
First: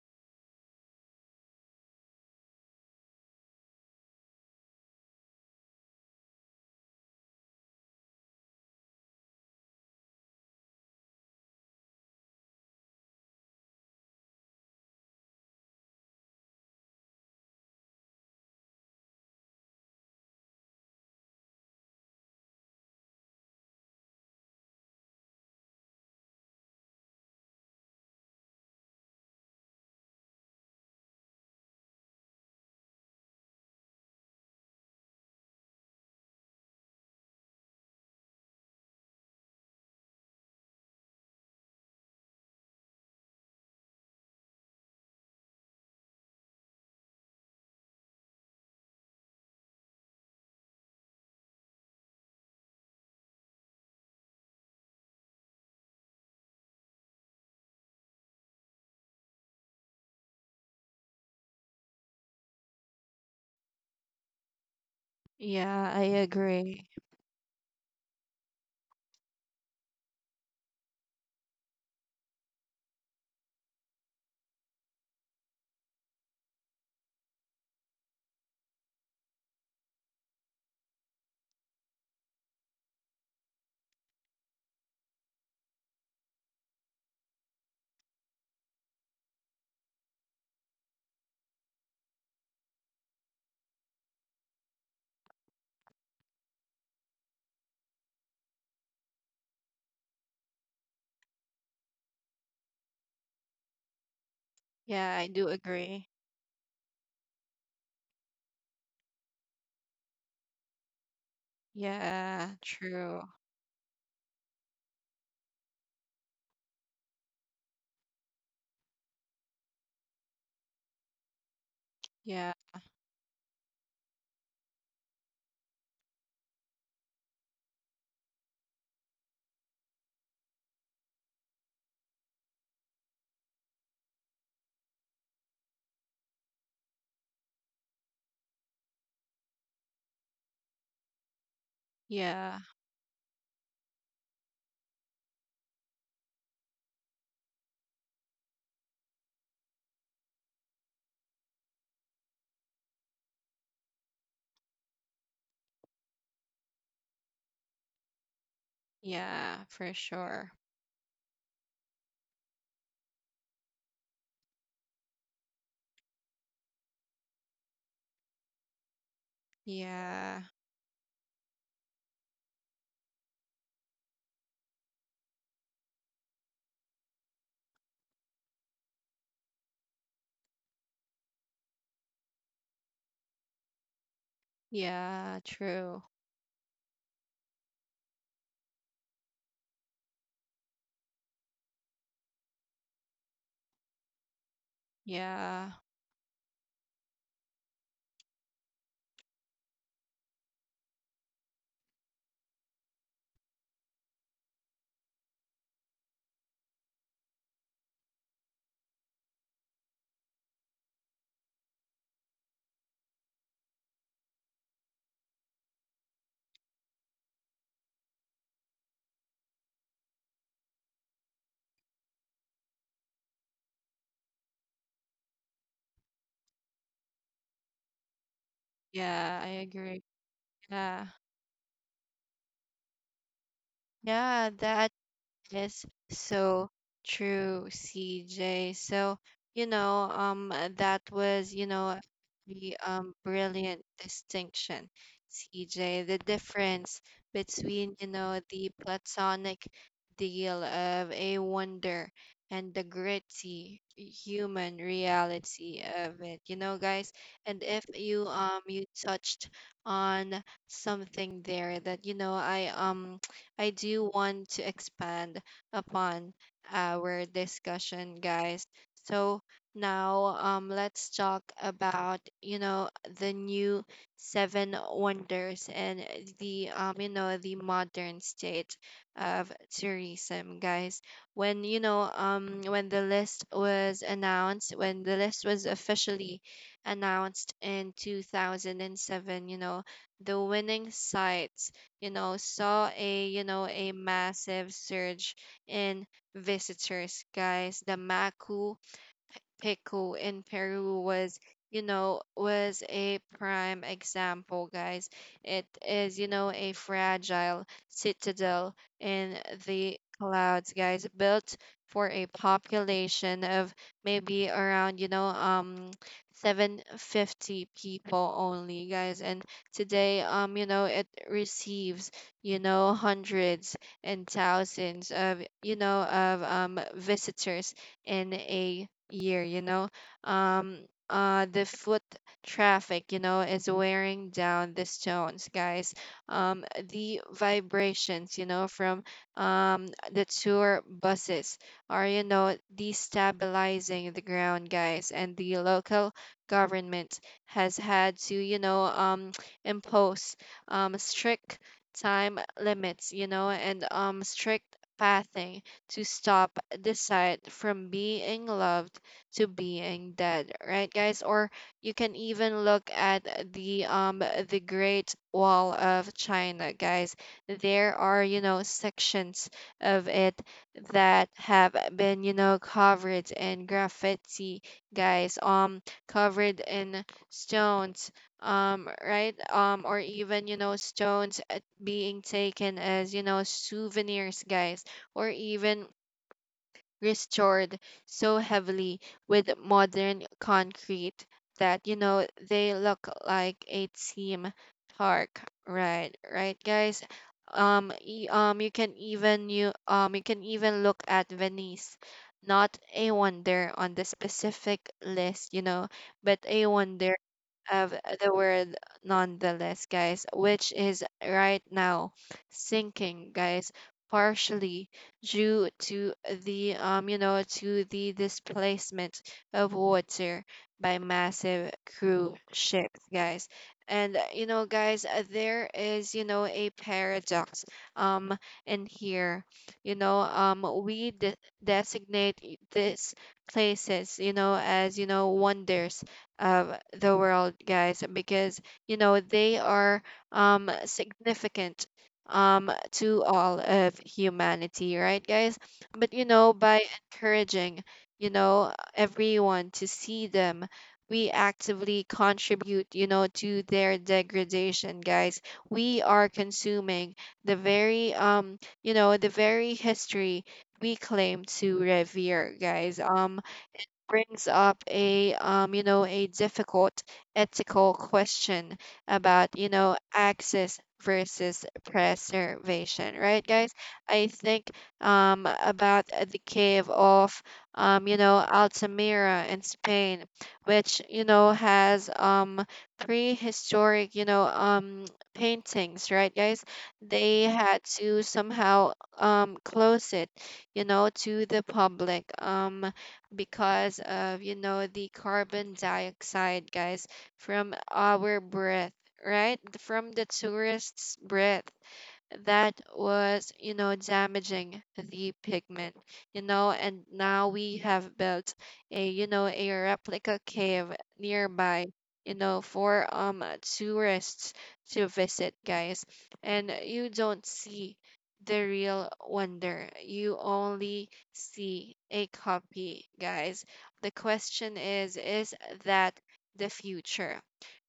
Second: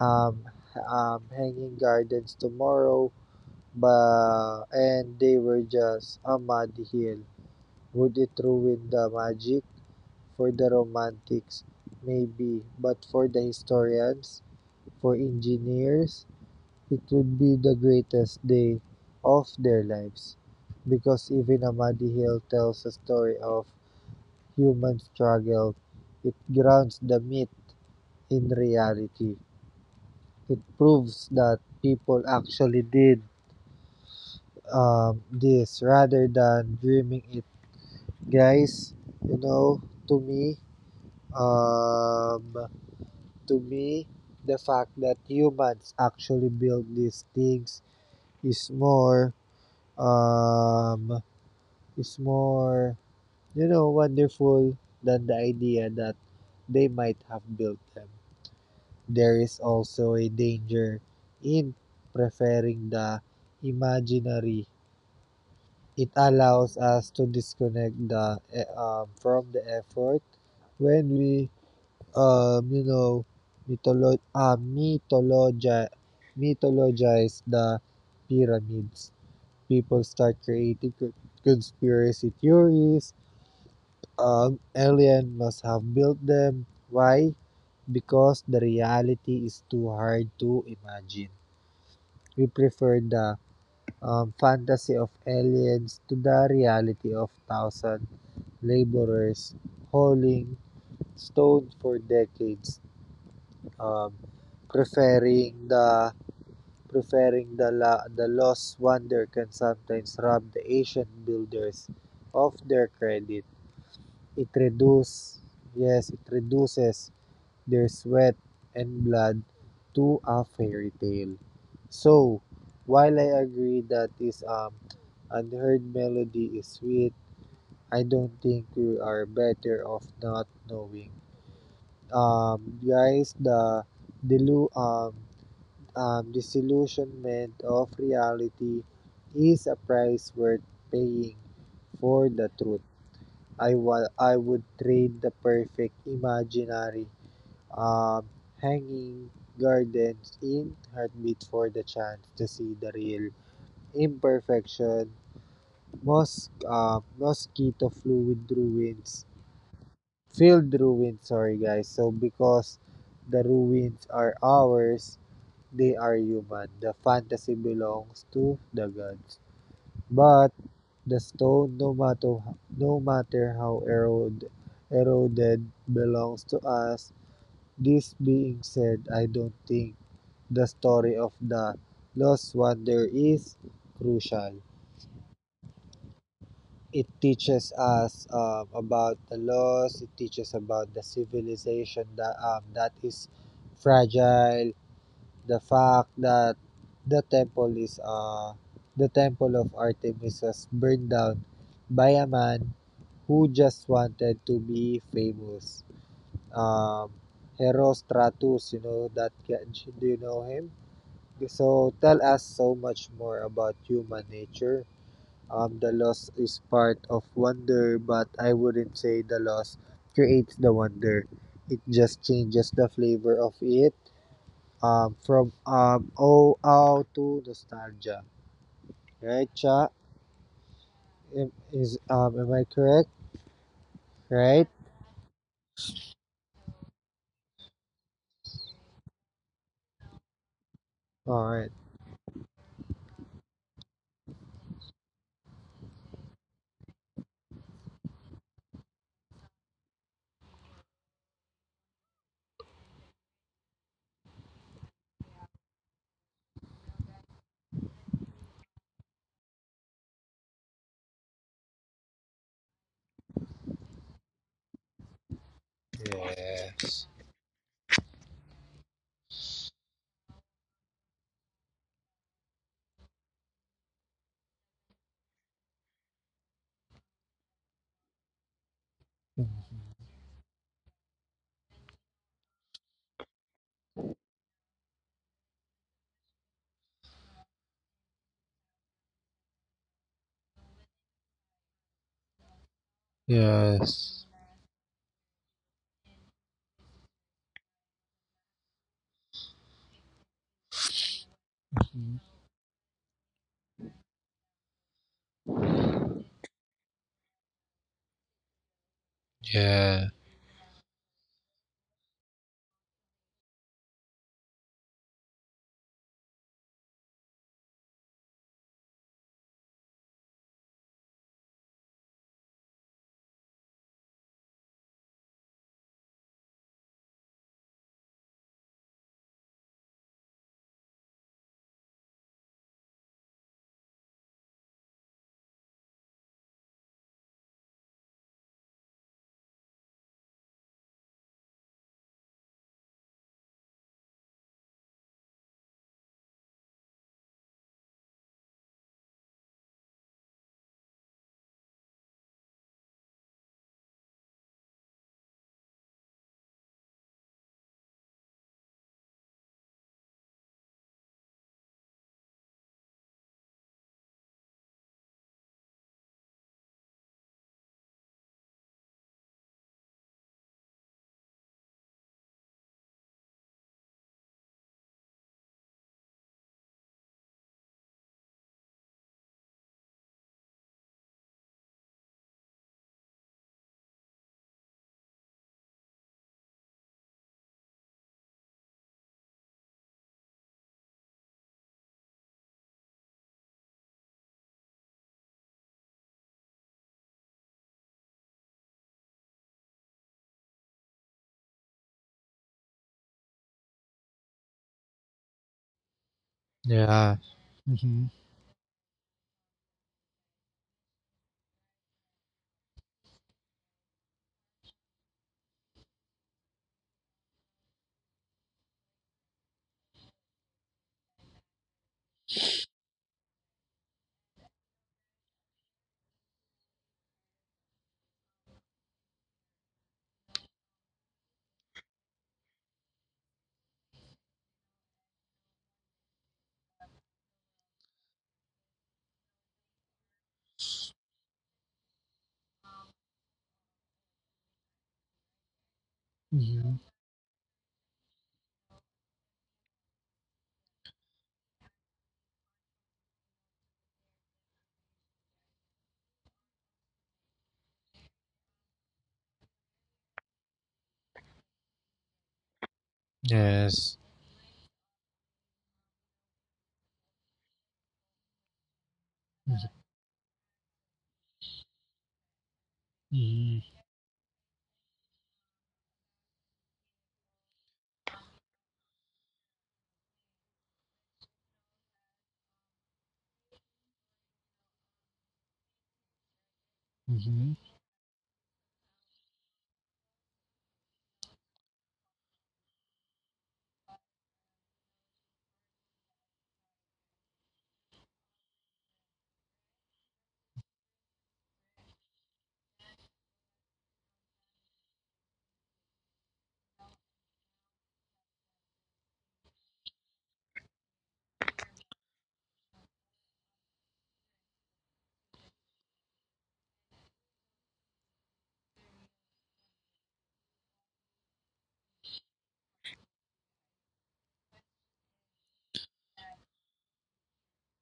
uh, um, hanging gardens tomorrow. But and they were just a mud hill. Would it ruin the magic? For the romantics, maybe, but for the historians, for engineers, it would be the greatest day of their lives. Because even a muddy hill tells a story of human struggle. It grounds the myth in reality. It proves that people actually did this rather than dreaming it. Guys, you know, to me, um, to me, the fact that humans actually build these things is um, is more, you know, wonderful than the idea that they might have built them. There is also a danger in preferring the imaginary. Yeah, I It allows agree. us to disconnect from the effort when we you know, mytholo- uh, mythologi- mythologize the pyramids. People start creating conspiracy theories. Alien must have built them. Why? Because the reality is too hard to imagine. We prefer the fantasy of aliens to the reality of thousand laborers hauling stone for decades. um, Yeah, I do preferring the agree. Preferring the lost wonder can sometimes rob the ancient builders Yeah, of their true. credit. It reduces yes, it reduces their sweat and blood to a fairy tale. So, Yeah, while I agree that this unheard melody is sweet, I don't think we are better off not knowing. Guys, the delu disillusionment of reality is a price worth paying for the yeah, truth. I would trade the perfect imaginary um, hanging gardens in heartbeat for the chance to see the real imperfection, mosquito fluid ruins, yeah, for sure. filled ruins, sorry guys. So because the ruins are ours. They are human. The fantasy belongs to the gods. Yeah, But the stone, no matter how eroded, belongs to us. This being said, I don't think the story of the lost wonder is crucial. yeah, true. It teaches us about the loss. It teaches about the civilization that that is fragile. The Yeah, fact that the temple is uh the temple of Artemis was burned down by a man who just wanted to be famous. Um, Herostratus, you know that, do you know him? So tell us so much more about human nature. The loss is part of wonder, but I wouldn't say the loss creates the wonder. It just changes the flavor of it from O out to nostalgia, yeah, I right, Cha? agree. Yeah, Am- Is am I correct? yeah, Right? that Yes, so true, CJ. So, you know, that was, All you right. know, the brilliant distinction, CJ. The difference between, you know, the platonic deal of a wonder and the gritty human reality of it, you know, guys. And if you you touched on something there that, you know, I do want to expand upon Yeah. our discussion, guys. So now let's talk about you know the new seven wonders and the you know, the modern state of tourism, guys. When you know when the list was announced, when the list was officially announced in 2007, you know the winning sites you know saw a you know a Yes. massive surge and visitors, guys. The Maku Pico in Peru was, you know, Mm. was a prime example, guys. It is, you know, a fragile citadel in the Yeah. clouds, guys, built for a population of maybe around, you know, 750 people only, guys. And today, you know, it receives, you know, hundreds and thousands of, you know, of visitors in a year, you know. Um, the foot traffic, you know, is wearing down the stones, guys. Um, the vibrations, you know, from the tour buses are, you know, destabilizing the ground, guys. And the local government has had to, you know, impose strict time limits, you know, and strict pathing to stop the site from being loved to being dead, right, guys? Or you can even look at the Great Wall of China, guys. There are you know sections of it that have been you know covered in graffiti, guys. Covered in stones, right or even you know stones, being taken as you know souvenirs, guys, or even restored so heavily with modern concrete that you know they look like it seem dark, right, right, guys. You can even you can even look at Venice, not a wonder on the specific list, you know, but a wonder Yeah. of Mhm. the word nonetheless, guys, which is right now sinking, guys, partially due to the you know, to the displacement of water by massive cruise ships, guys. And you know, guys, there is you know a paradox um in here. You know, designate these places, you know, as you know wonders of the world, guys, because you know they are significant to all of humanity, right, guys? But you know, Mhm. by encouraging, you know, everyone to see them, we actively contribute, you know, to their degradation, guys. We are consuming the very, the very history we claim to revere, guys. Yes. Brings up a a difficult ethical question about access versus preservation, right, guys? Mhm. I think about the cave of Altamira in Spain, which has prehistoric paintings, right, guys? They Mhm. had to somehow close it to the public, because of the carbon dioxide, guys, from our breath, right, from the tourists breath that was, damaging the pigment, and now we have built a, a replica cave nearby, for tourists to visit, guys. And you don't see the real wonder. You only see a copy, guys. The question is that the future,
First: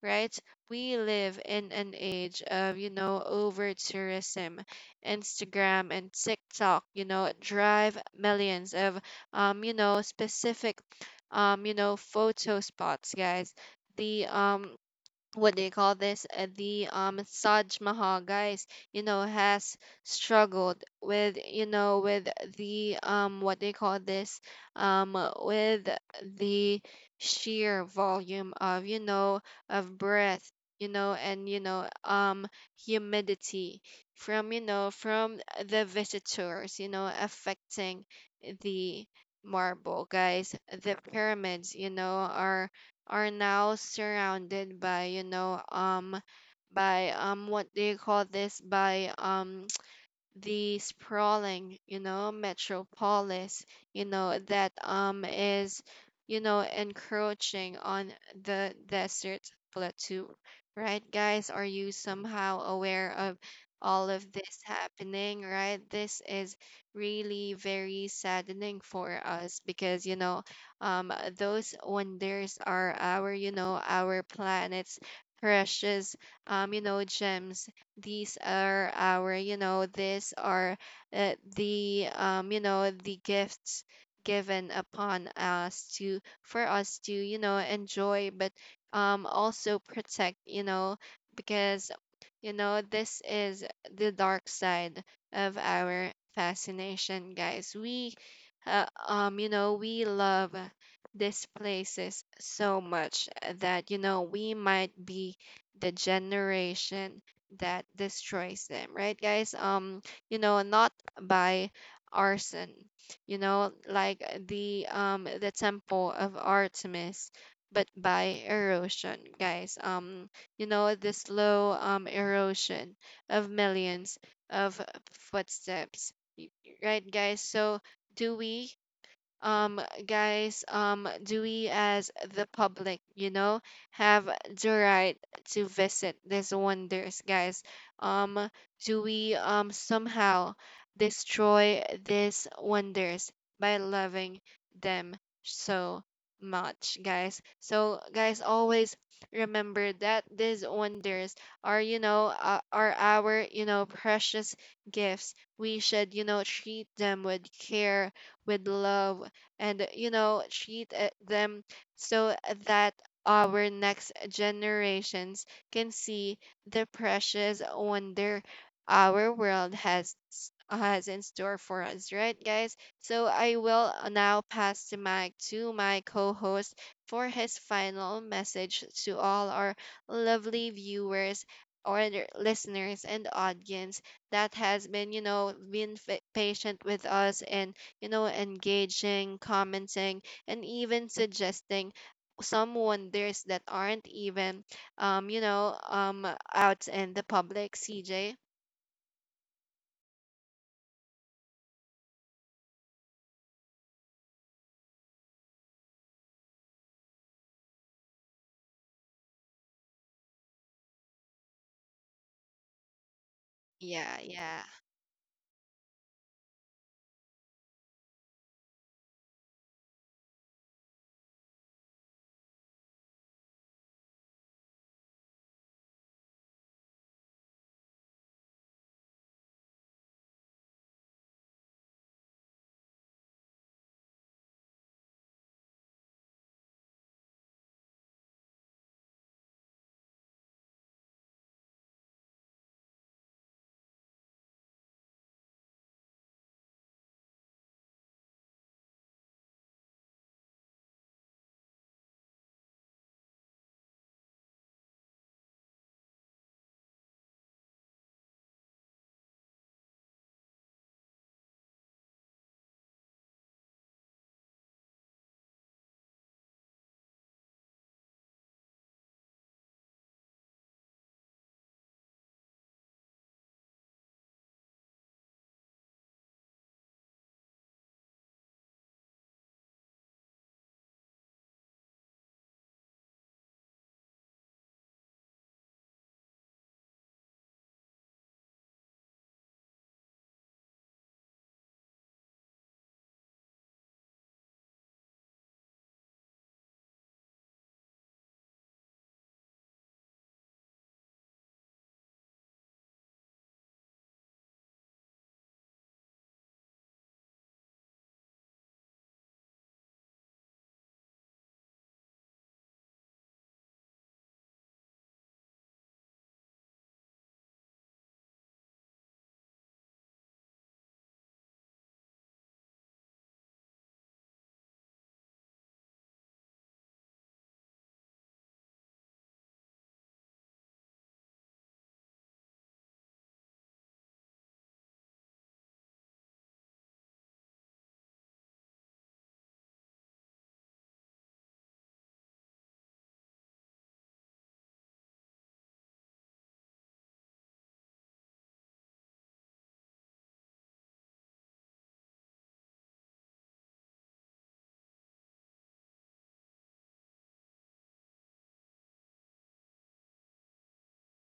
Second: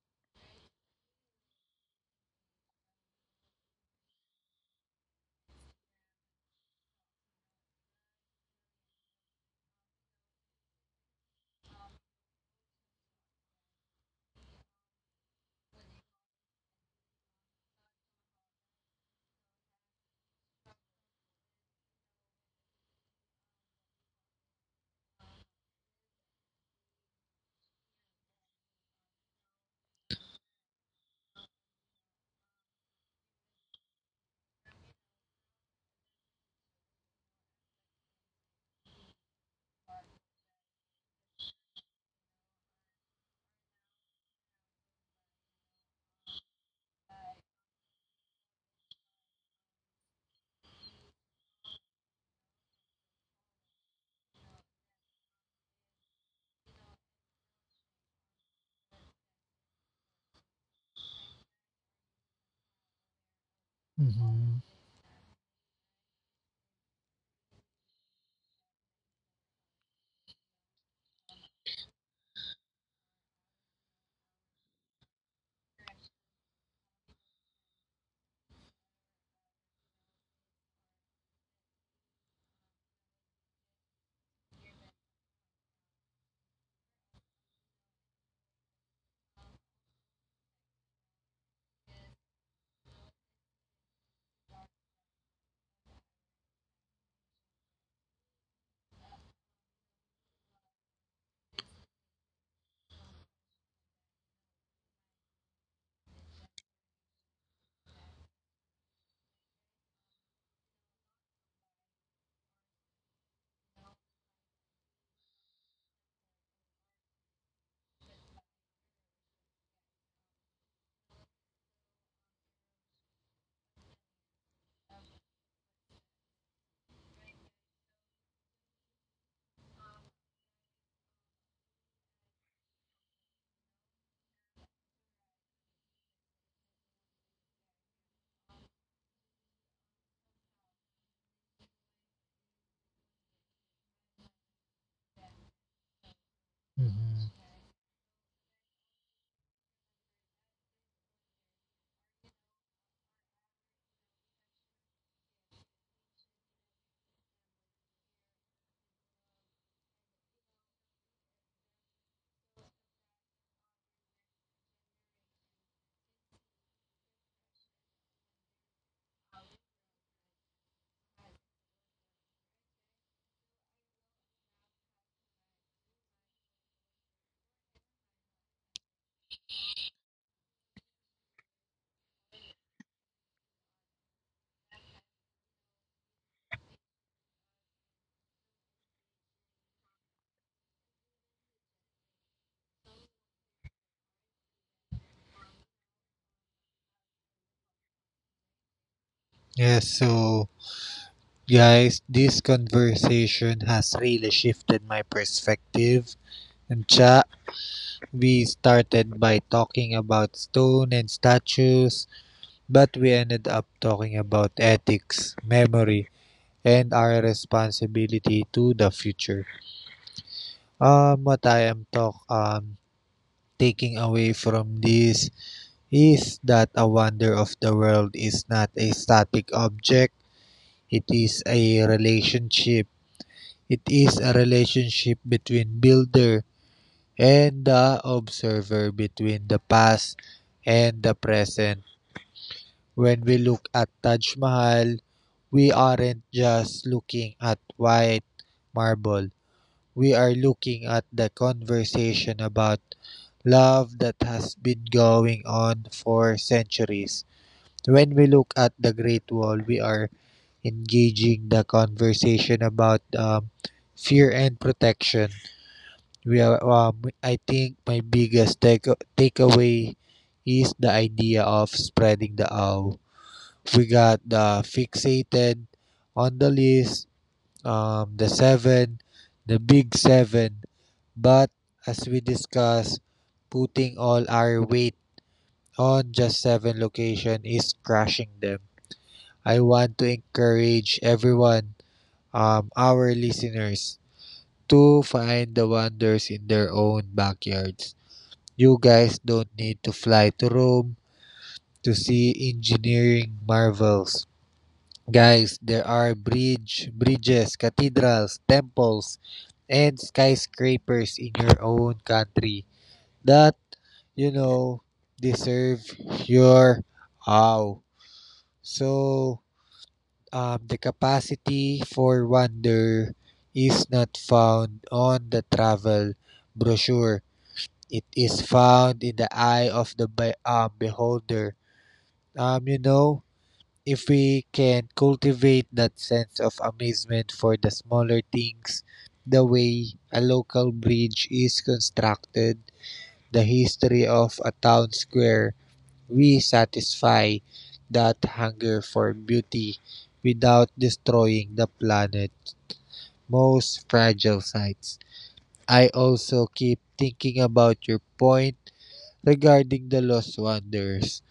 right? We live in an age of, over tourism. Instagram and TikTok, drive millions of, specific, photo spots, guys. The what do you call this the Saj Mahal, guys, has struggled with you know with the what do you call this um with the sheer volume of, of breath, and humidity from, from the visitors, affecting the marble, guys. The pyramids, are now surrounded by, you know by what do you call this by the sprawling, metropolis, that is, encroaching on the desert plateau. Right, guys? Are you somehow aware of all of this Mhm. happening, right? This is really very saddening for us because, um those wonders are our, our planet's precious, gems. These are our, these are, the you know the gifts given upon us to for us to, enjoy, but also protect, because this is the dark side of our fascination, guys. We uh, um you know we love these places so much that, we might be the generation that destroys them, right, guys? Not by arson, like the temple of Artemis, but by erosion, guys. The slow erosion of millions of footsteps, y- right, guys? So do we? um guys, do we as the public, have the right to visit these wonders, guys? um do we somehow destroy these wonders by loving them so much, Mhm. guys? So guys, always remember that these wonders are, are our, precious gifts. We should, treat them with care, with love, and, treat them so that our next generations can see the precious wonder our world has has in store for us, right, guys? So I will now pass the mic to my co-host for his final message to all our lovely viewers or the listeners and audience that has been, been patient with us and, engaging, commenting, and even suggesting some wonders that aren't even, um, you know, um, out in the public. CJ. Yes. So, guys, this conversation has really shifted my perspective. And Cha, we started by talking about stone and statues. But we ended up Yeah, talking about yeah, ethics, memory, and our responsibility to the future. What I am talk taking away from this is that a wonder of the world is not a static object. It is a relationship. It is a relationship between builder and the observer, between the past and the present. When we look at Taj Mahal, we aren't just looking at white marble. We are looking at the conversation about love that has been going on for centuries. When we look at the Great Wall, we are engaging the conversation about fear and protection. We are, I think my biggest takeaway is the idea of spreading the owl. We got the fixated on the list, the seven, the big seven. But as we discussed, putting all our weight on just seven location is crushing them. I want to encourage everyone, our listeners, to find the wonders in their own backyards. You guys don't need to fly to Rome to see engineering marvels. Guys, there are bridges, cathedrals, temples, and skyscrapers in your own country that you know deserve your awe. So, the capacity for wonder is not found on the travel brochure. It is found in the eye of the beholder. You know, if we can cultivate that sense of amazement for the smaller things, the way a local bridge is constructed, the history of a town square, we satisfy that hunger for beauty without destroying the planet's most fragile sites. I also keep thinking about your point regarding the lost wonders.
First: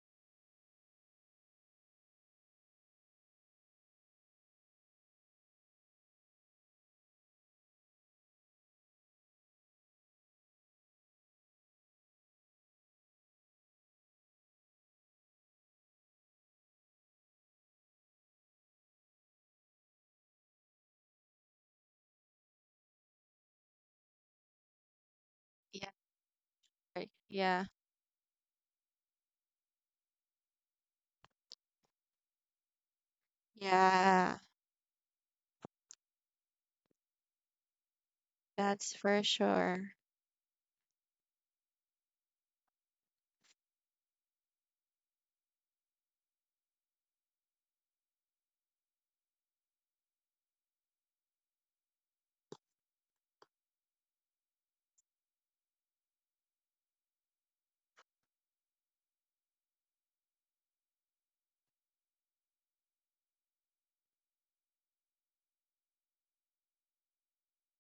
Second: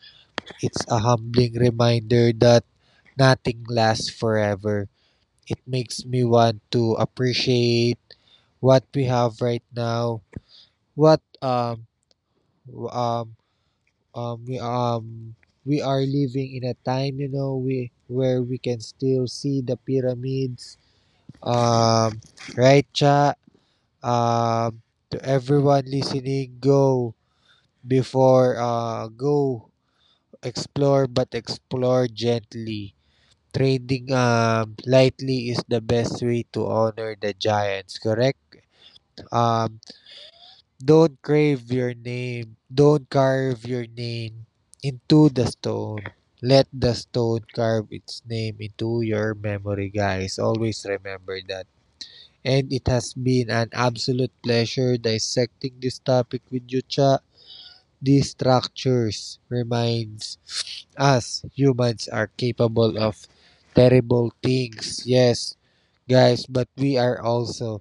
It's a humbling reminder that nothing lasts forever. It makes me want to appreciate what we have right now, what w- um we um we are living in a time, you know, we where we can still see the pyramids. Um, right, cha. Um, to everyone yeah, listening, right. Yeah, go explore, but explore gently. Trading yeah. Lightly is the best way to honor the giants. Correct? That's for Um, sure. Don't crave your name. Don't carve your name into the stone. Let the stone carve its name into your memory, guys. Always remember that. And it has been an absolute pleasure dissecting this topic with you, Cha. These structures reminds us humans are capable of terrible things. Yes, guys, but we are also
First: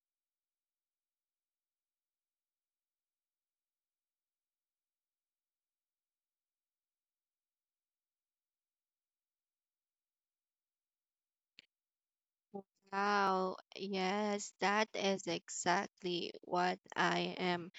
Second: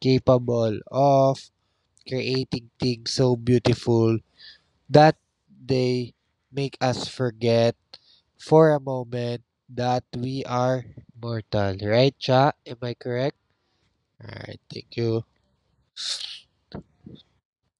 capable of creating things so beautiful that they make us forget for a moment that we are mortal. Right, Cha? Am I correct? Wow, yes, Alright, that thank you. is exactly what I am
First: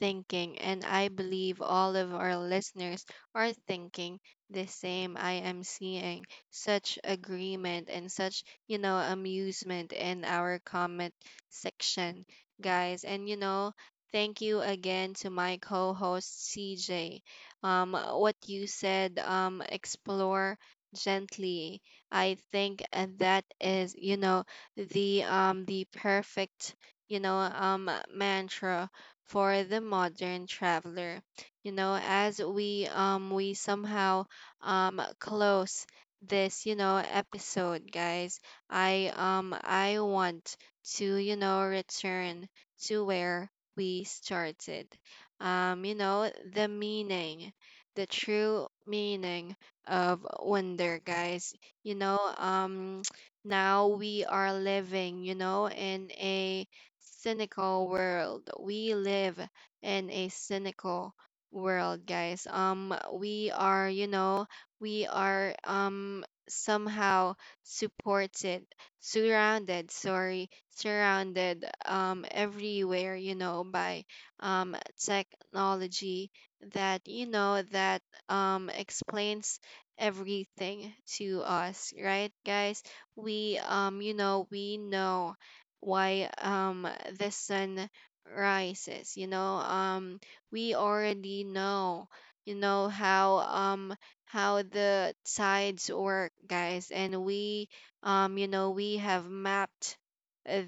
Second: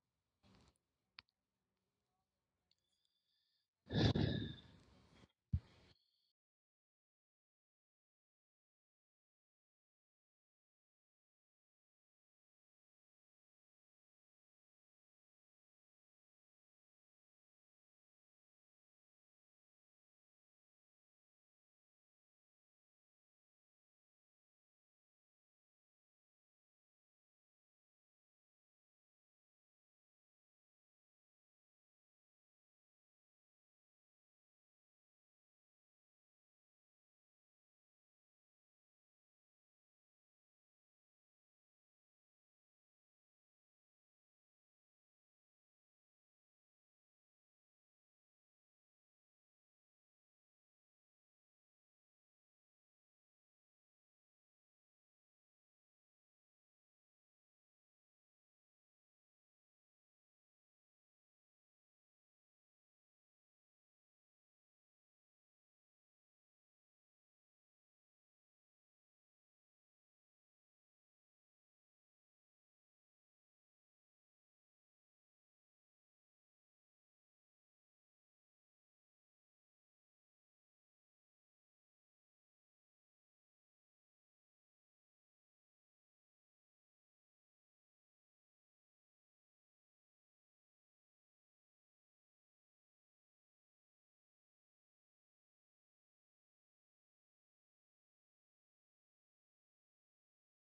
thinking, and I believe all of our listeners are thinking the same. I am seeing such agreement and such, amusement in our comment section, guys. And thank you again to my co-host CJ. What you said, explore gently, I think that is, the perfect, mantra for the modern traveler. You know, as we somehow close this, episode, guys, I want to, return to where we started. The meaning, the true meaning of wonder, guys. you know um now we are living you know in a cynical world we live in a cynical world, guys. We are somehow supported surrounded, sorry, surrounded everywhere, by technology that you know that explains everything to us, right, guys? We know why the sun rises. We already know, you know how um how the tides work, guys, and we you know we have mapped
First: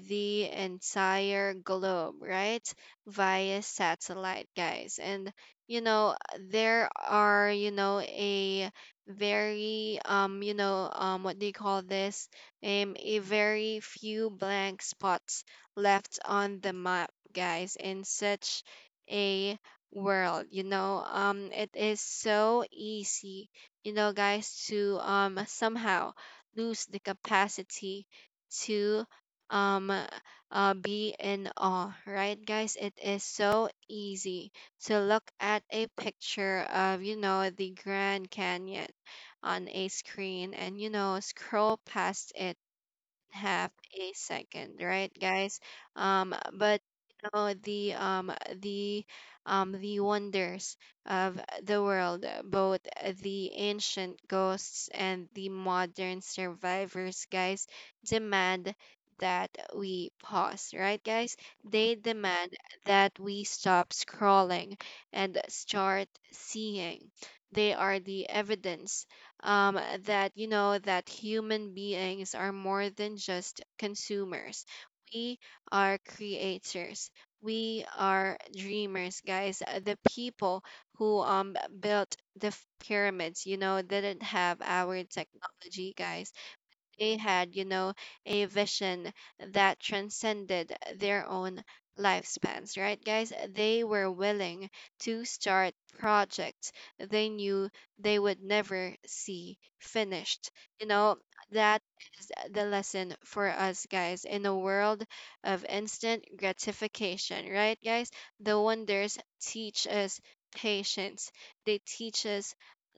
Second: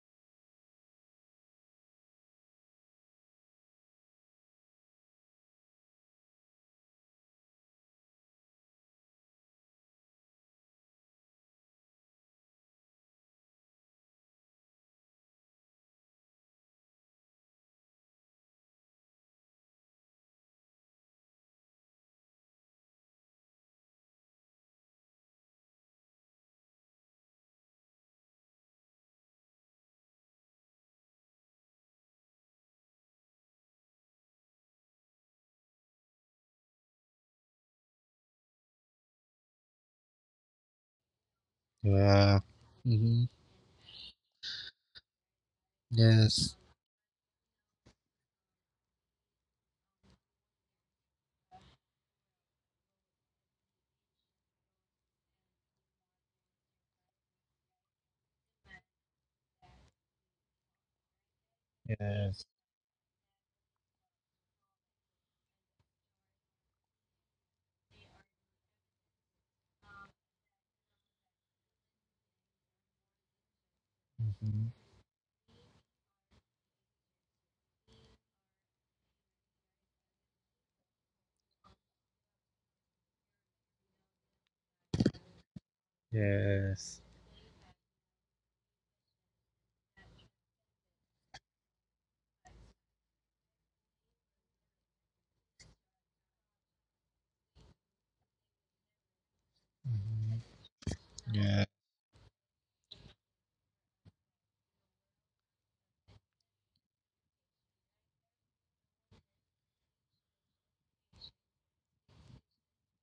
the entire globe, right, via satellite, guys, and, you know there are, a very, um, you know what do you call this a very few blank spots left on the map, guys. In such a world, it is so easy, guys, to somehow lose the capacity to um be in awe, right, guys? It is so easy to look at a picture of, the Grand Canyon on a screen and, scroll past Yeah. it Mm-hmm. half a second, right, guys? Yes. But, you know the um the the wonders of the world, both the ancient ghosts and the modern survivors, guys, demand that we pause, right, guys? They Yes. demand that we stop scrolling and start seeing. They are the evidence, that you know that human beings are more than just consumers. Mm-hmm. We are creators. We are dreamers, guys. The people who built the pyramids, didn't have our technology, guys. Yes. They had, a vision that transcended their own lifespans, right, guys? They were willing to start projects they knew they would never see finished. You know, Yeah. that is the lesson for us, guys, in a world of instant gratification, right, guys? The wonders teach us patience, they teach us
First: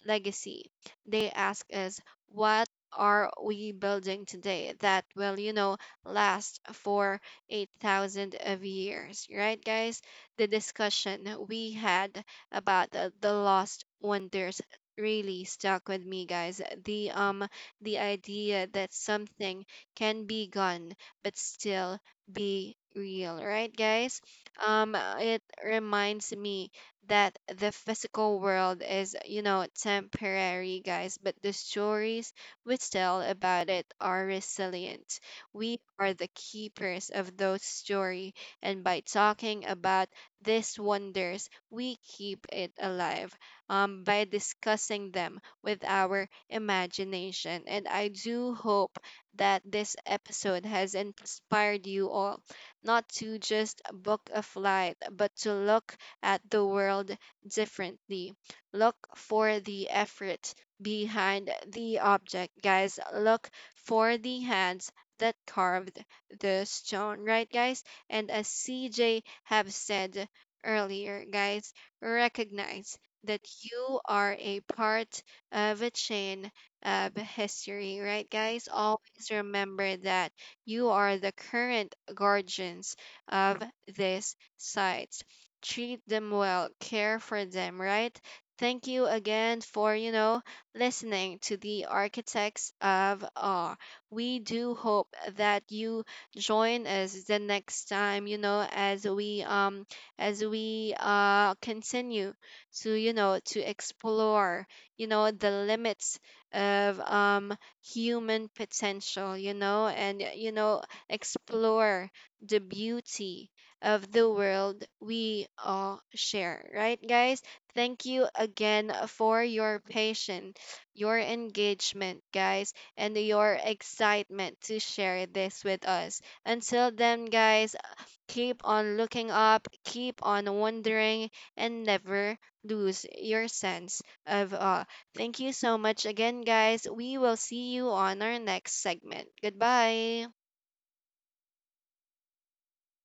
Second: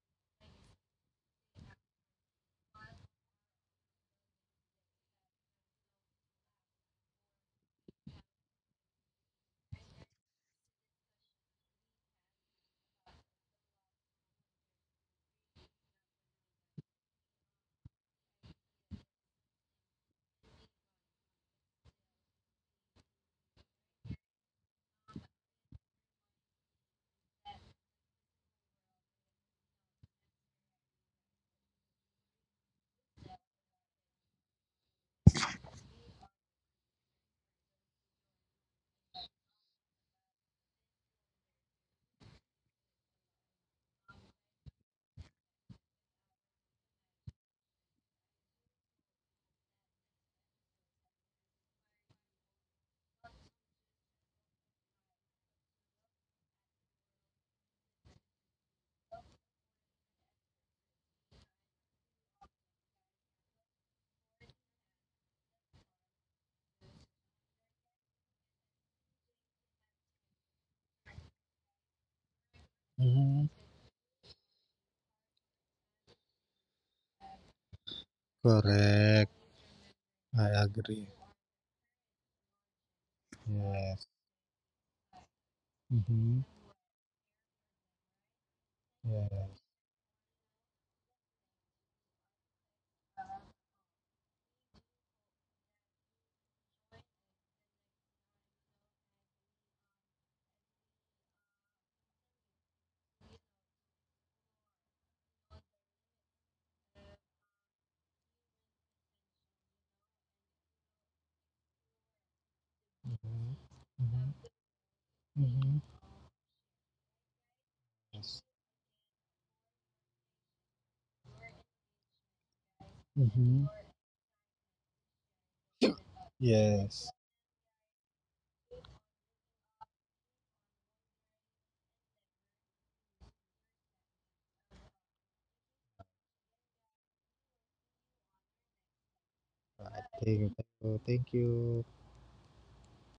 legacy, they ask us, why are we building today that will, last for 8,000 of years, right, guys? The discussion we had about the lost wonders really stuck with me, guys. The idea that something can be gone but still be real, right, guys? It reminds me that the physical world is, temporary, guys, but the stories which tell about it are resilient. We are the keepers of those stories, and by talking about these wonders, we keep it alive, by discussing them with our imagination. And I do hope that this episode has inspired you all not to just book a flight, but to look at the world differently. Look for the effort behind the object, guys. Look for the hands that carved the stone, right, guys? And as CJ have said earlier, guys, recognize that Mm-hmm. you are a part of a chain of history, right, guys? Always Correct. remember that I you agree. are the current guardians of Yes. these sites. Treat them Mm-hmm. well, care for them, right? Thank you again Yes. for, listening to the architects of awe. We do hope that you join us the next time, as we continue to, to explore, the limits of human potential, explore the beauty Mm-hmm. of the Mm-hmm. world we Mm-hmm. all share, right guys? Thank you Yes. again for your patience, your engagement, guys, and your Mm-hmm. excitement to share this with us. Until Yes. then, guys, keep on looking up, keep on wondering, and never lose your sense of awe. Thank you so much again, guys. We will see you on our next segment. Goodbye. Thank you. Thank you. Thank you.